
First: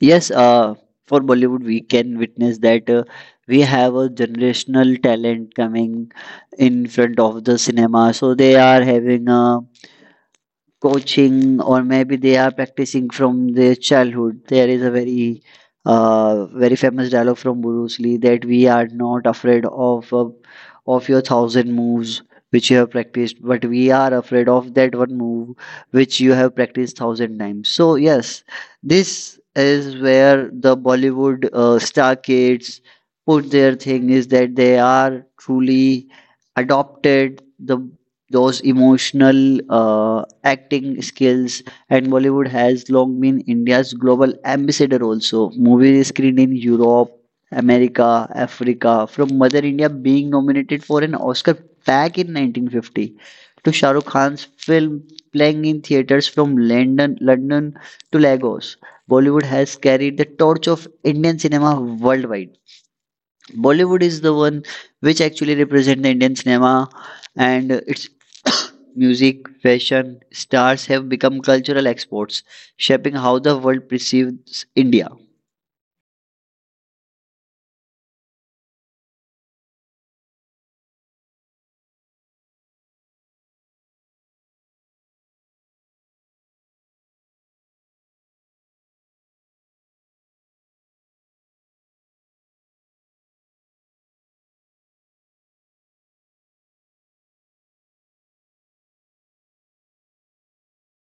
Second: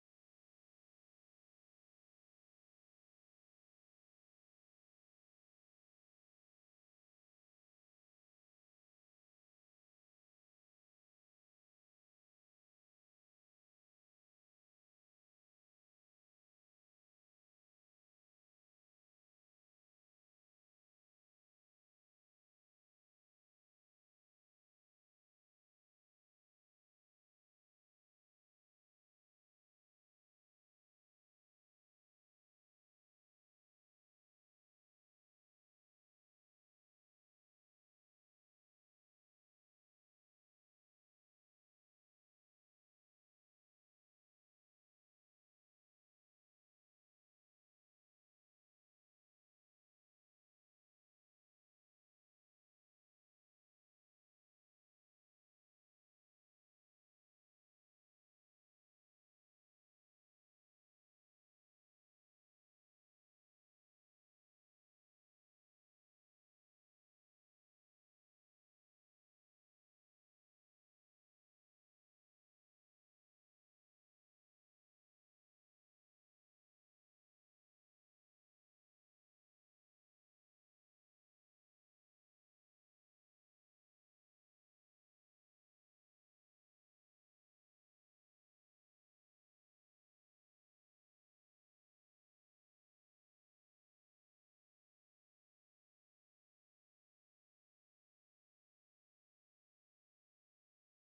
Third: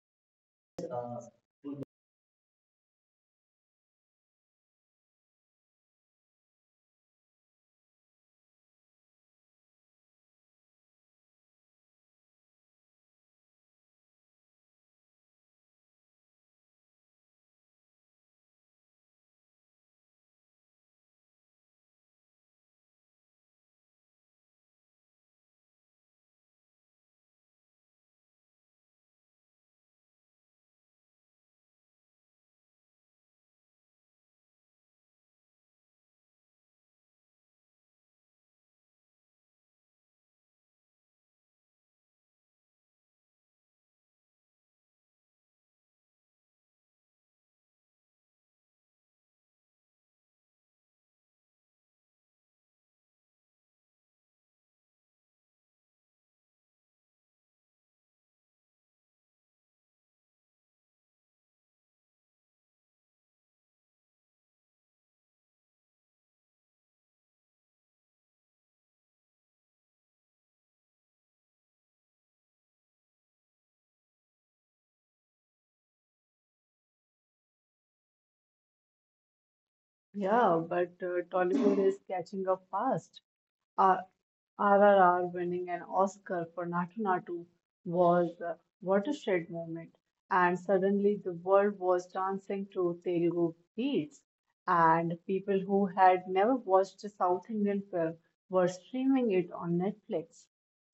Speaker 1: Yes, for Bollywood, we can witness that we have a generational talent coming in front of the cinema. So they are having a coaching or maybe they are practicing from their childhood. There is a very famous dialogue from Bruce Lee that we are not afraid of your thousand moves which you have practiced, but we are afraid of that one move which you have practiced thousand times. So yes, this is where the Bollywood star kids put their thing is that they are truly adopted the those emotional uh, acting skills. And Bollywood has long been India's global ambassador, also movies screened in Europe, America, Africa, from Mother India being nominated for an Oscar back in 1950, to Shah Rukh Khan's film playing in theaters from London to Lagos. Bollywood has carried the torch of Indian cinema worldwide. Bollywood is the one which actually represent the Indian cinema, and its music, fashion, stars have become cultural exports, shaping how the world perceives India.
Speaker 2: Yeah, but Tollywood is catching up fast. Uh, RRR winning an Oscar for Natu Natu was a watershed moment, and suddenly the world was dancing to Telugu beats, and people who had never watched a South Indian film were streaming it on Netflix.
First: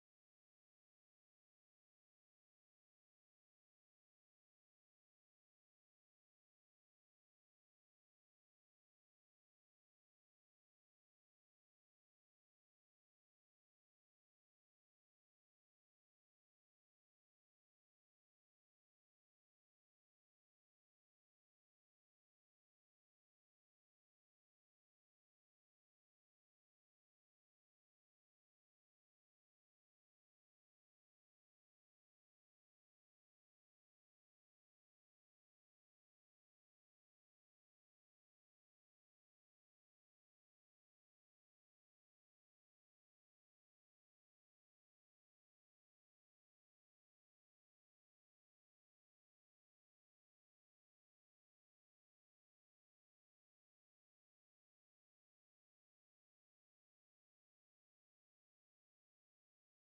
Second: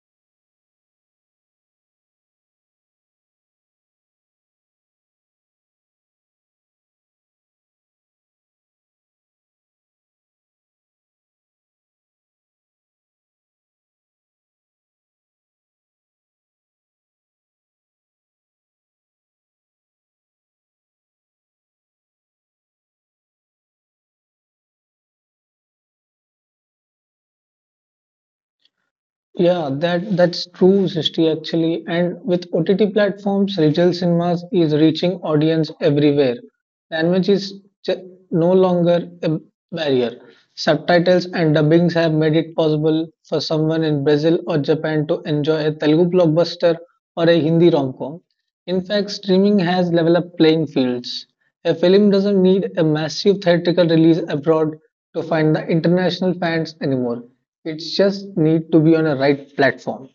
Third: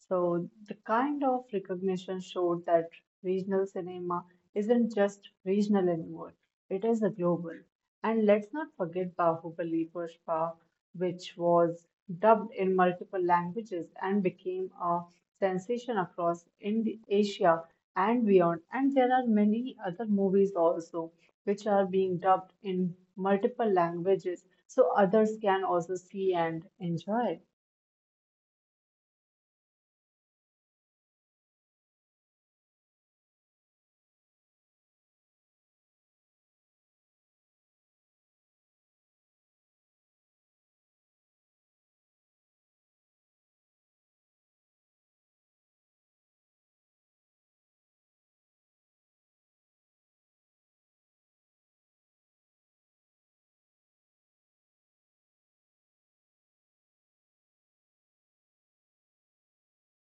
Speaker 2: So the kind of recognition showed that regional cinema isn't just regional anymore; it is a global. And let's not forget Bahubali Pushpa, which was dubbed in multiple languages and became a sensation across Indi Asia and beyond. And there are many other movies also which are being dubbed in multiple languages so others can also see and enjoy.
Speaker 3: Yeah, that's true, Srishti, actually. And with OTT platforms, Ritual Cinemas is reaching audience everywhere. Language is no longer a barrier. Subtitles and dubbings have made it possible for someone in Brazil or Japan to enjoy a Telugu blockbuster or a Hindi rom-com. In fact, streaming has developed playing fields. A film doesn't need a massive theatrical release abroad to find the international fans anymore. It's just need to be on a right platform.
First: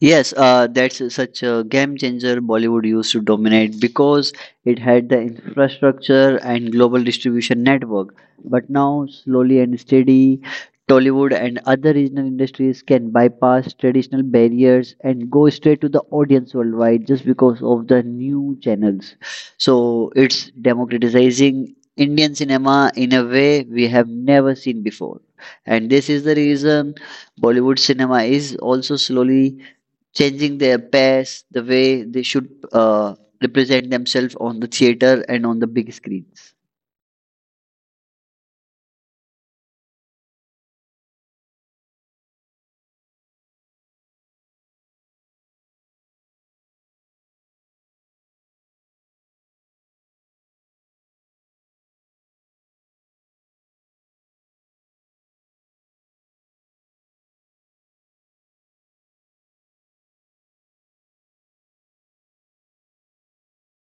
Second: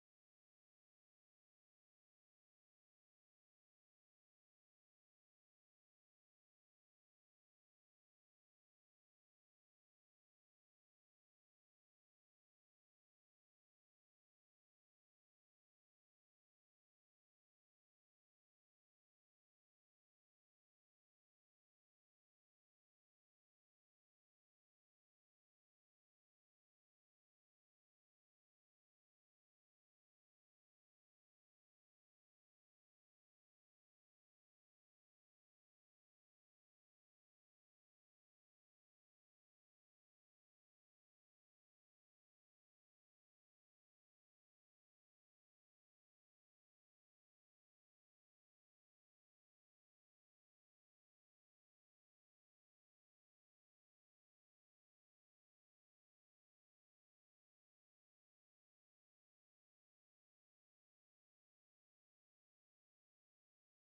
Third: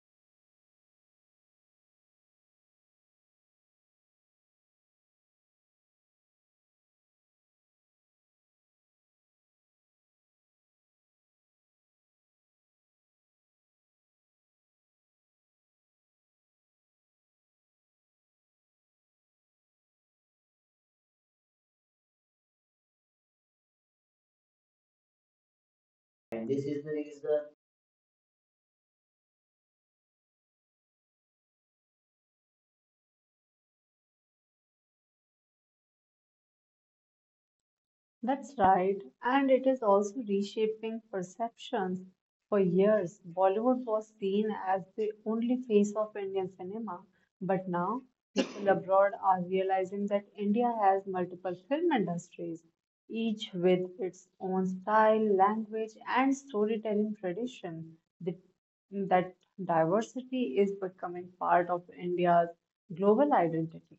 Speaker 1: Yes, that's such a game changer. Bollywood used to dominate because it had the infrastructure and global distribution network. But now, slowly and steady, Tollywood and other regional industries can bypass traditional barriers and go straight to the audience worldwide just because of the new channels. So it's democratizing Indian cinema in a way we have never seen before. And this is the reason Bollywood cinema is also slowly changing their pairs, the way they should represent themselves on the theater and on the big screens.
Speaker 2: That's right, and it is also reshaping perceptions. For years, Bollywood was seen as the only face of Indian cinema, but now people abroad are realizing that India has multiple film industries, each with its own style, language, and storytelling tradition. That diversity is becoming part of India's global identity.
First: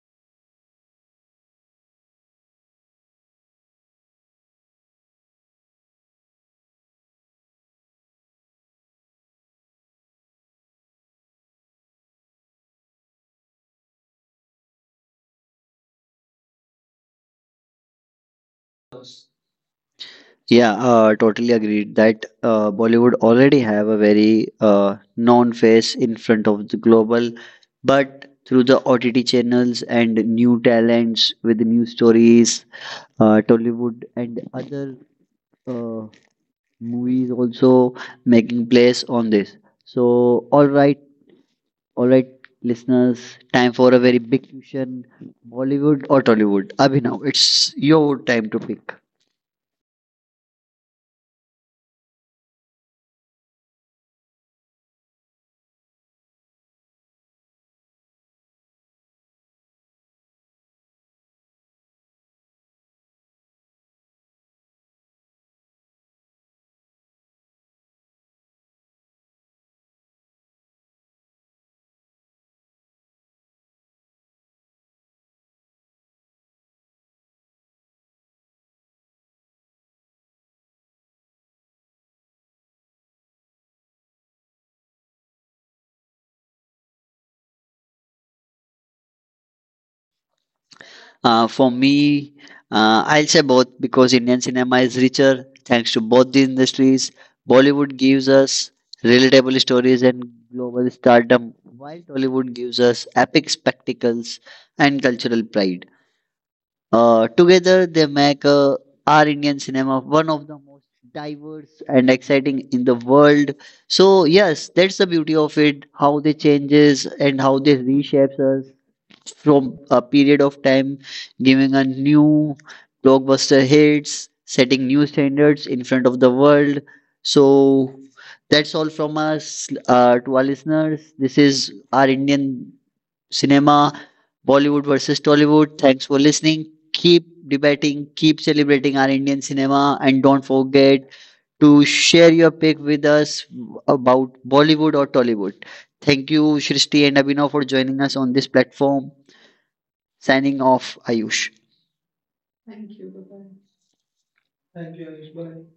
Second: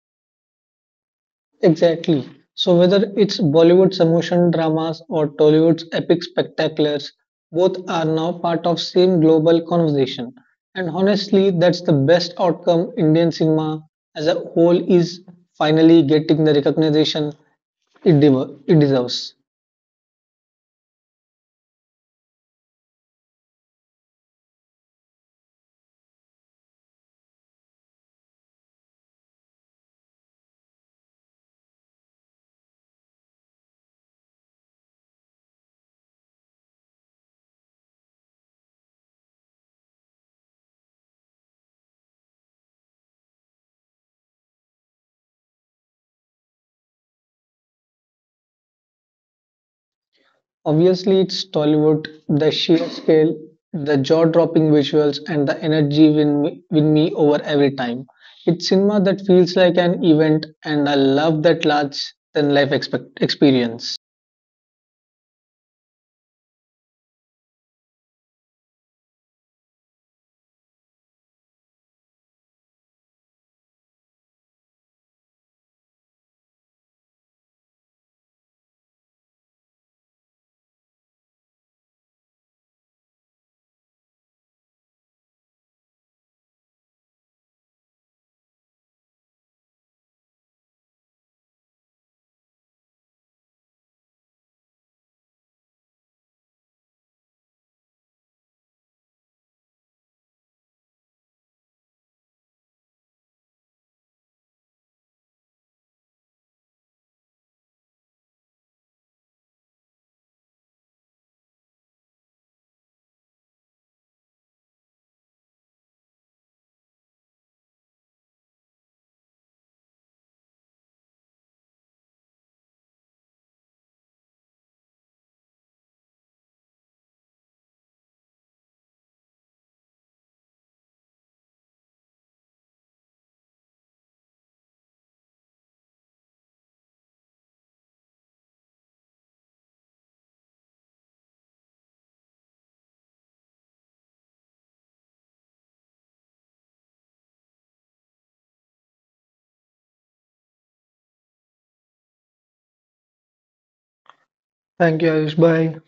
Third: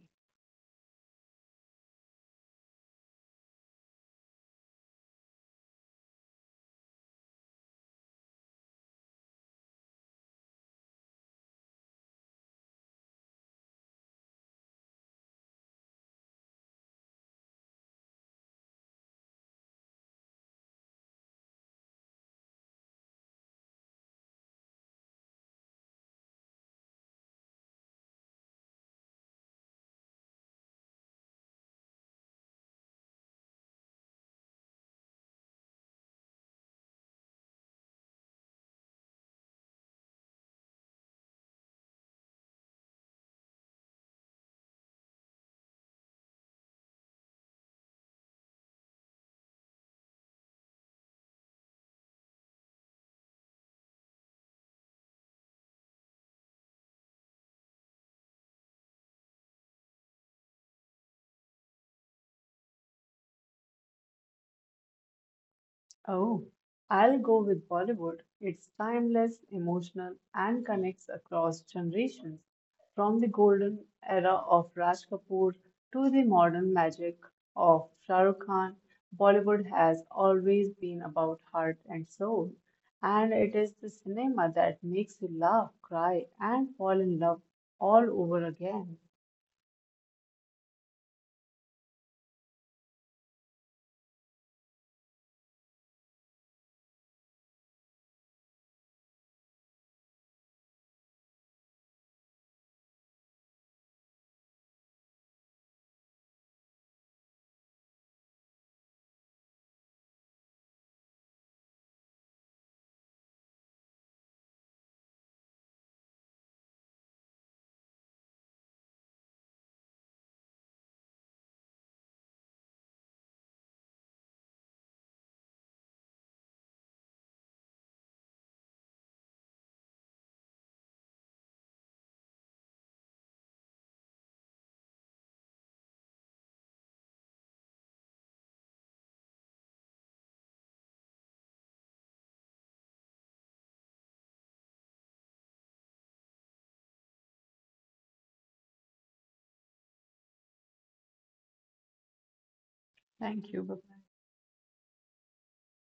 Speaker 3: Exactly. So whether it's Bollywood's emotion dramas or Tollywood's epic spectaculars, both are now part of same global conversation. And honestly, that's the best outcome Indian cinema as a whole is finally getting the recognition it deserves.
Speaker 1: Yeah, totally agreed that Bollywood already have a very known face in front of the global, but through the OTT channels and new talents with new stories, Tollywood and other uh, movies also making place on this. So, all right, listeners, time for a very big question. Bollywood or Tollywood? Abhinav, it's your time to pick.
Speaker 3: Obviously, it's Tollywood, the sheer scale, the jaw dropping visuals, and the energy win me over every time. It's cinema that feels like an event, and I love that large than life experience.
Speaker 2: Oh, I'll go with Bollywood. It's timeless, emotional, and connects across generations, from the golden era of Raj Kapoor to the modern magic of Shah Rukh Khan. Bollywood has always been about heart and soul, and it is the cinema that makes you laugh, cry, and fall in love all over again.
Speaker 1: For me, I'll say both, because Indian cinema is richer thanks to both the industries. Bollywood gives us relatable stories and global stardom, while Tollywood gives us epic spectacles and cultural pride. Together, they make our Indian cinema one of the most diverse and exciting in the world. So yes, that's the beauty of it. How they changes and how they reshapes us from a period of time, giving a new blockbuster hits, setting new standards in front of the world. So that's all from us to our listeners. This is our Indian cinema, Bollywood versus Tollywood. Thanks for listening. Keep debating, keep celebrating our Indian cinema, and don't forget to share your pick with us about Bollywood or Tollywood. Thank you, Shristi and Abhinav, for joining us on this platform. Signing off, Ayush.
Speaker 2: Thank you. Bye.
Speaker 3: Thank you, Ayush. Bye.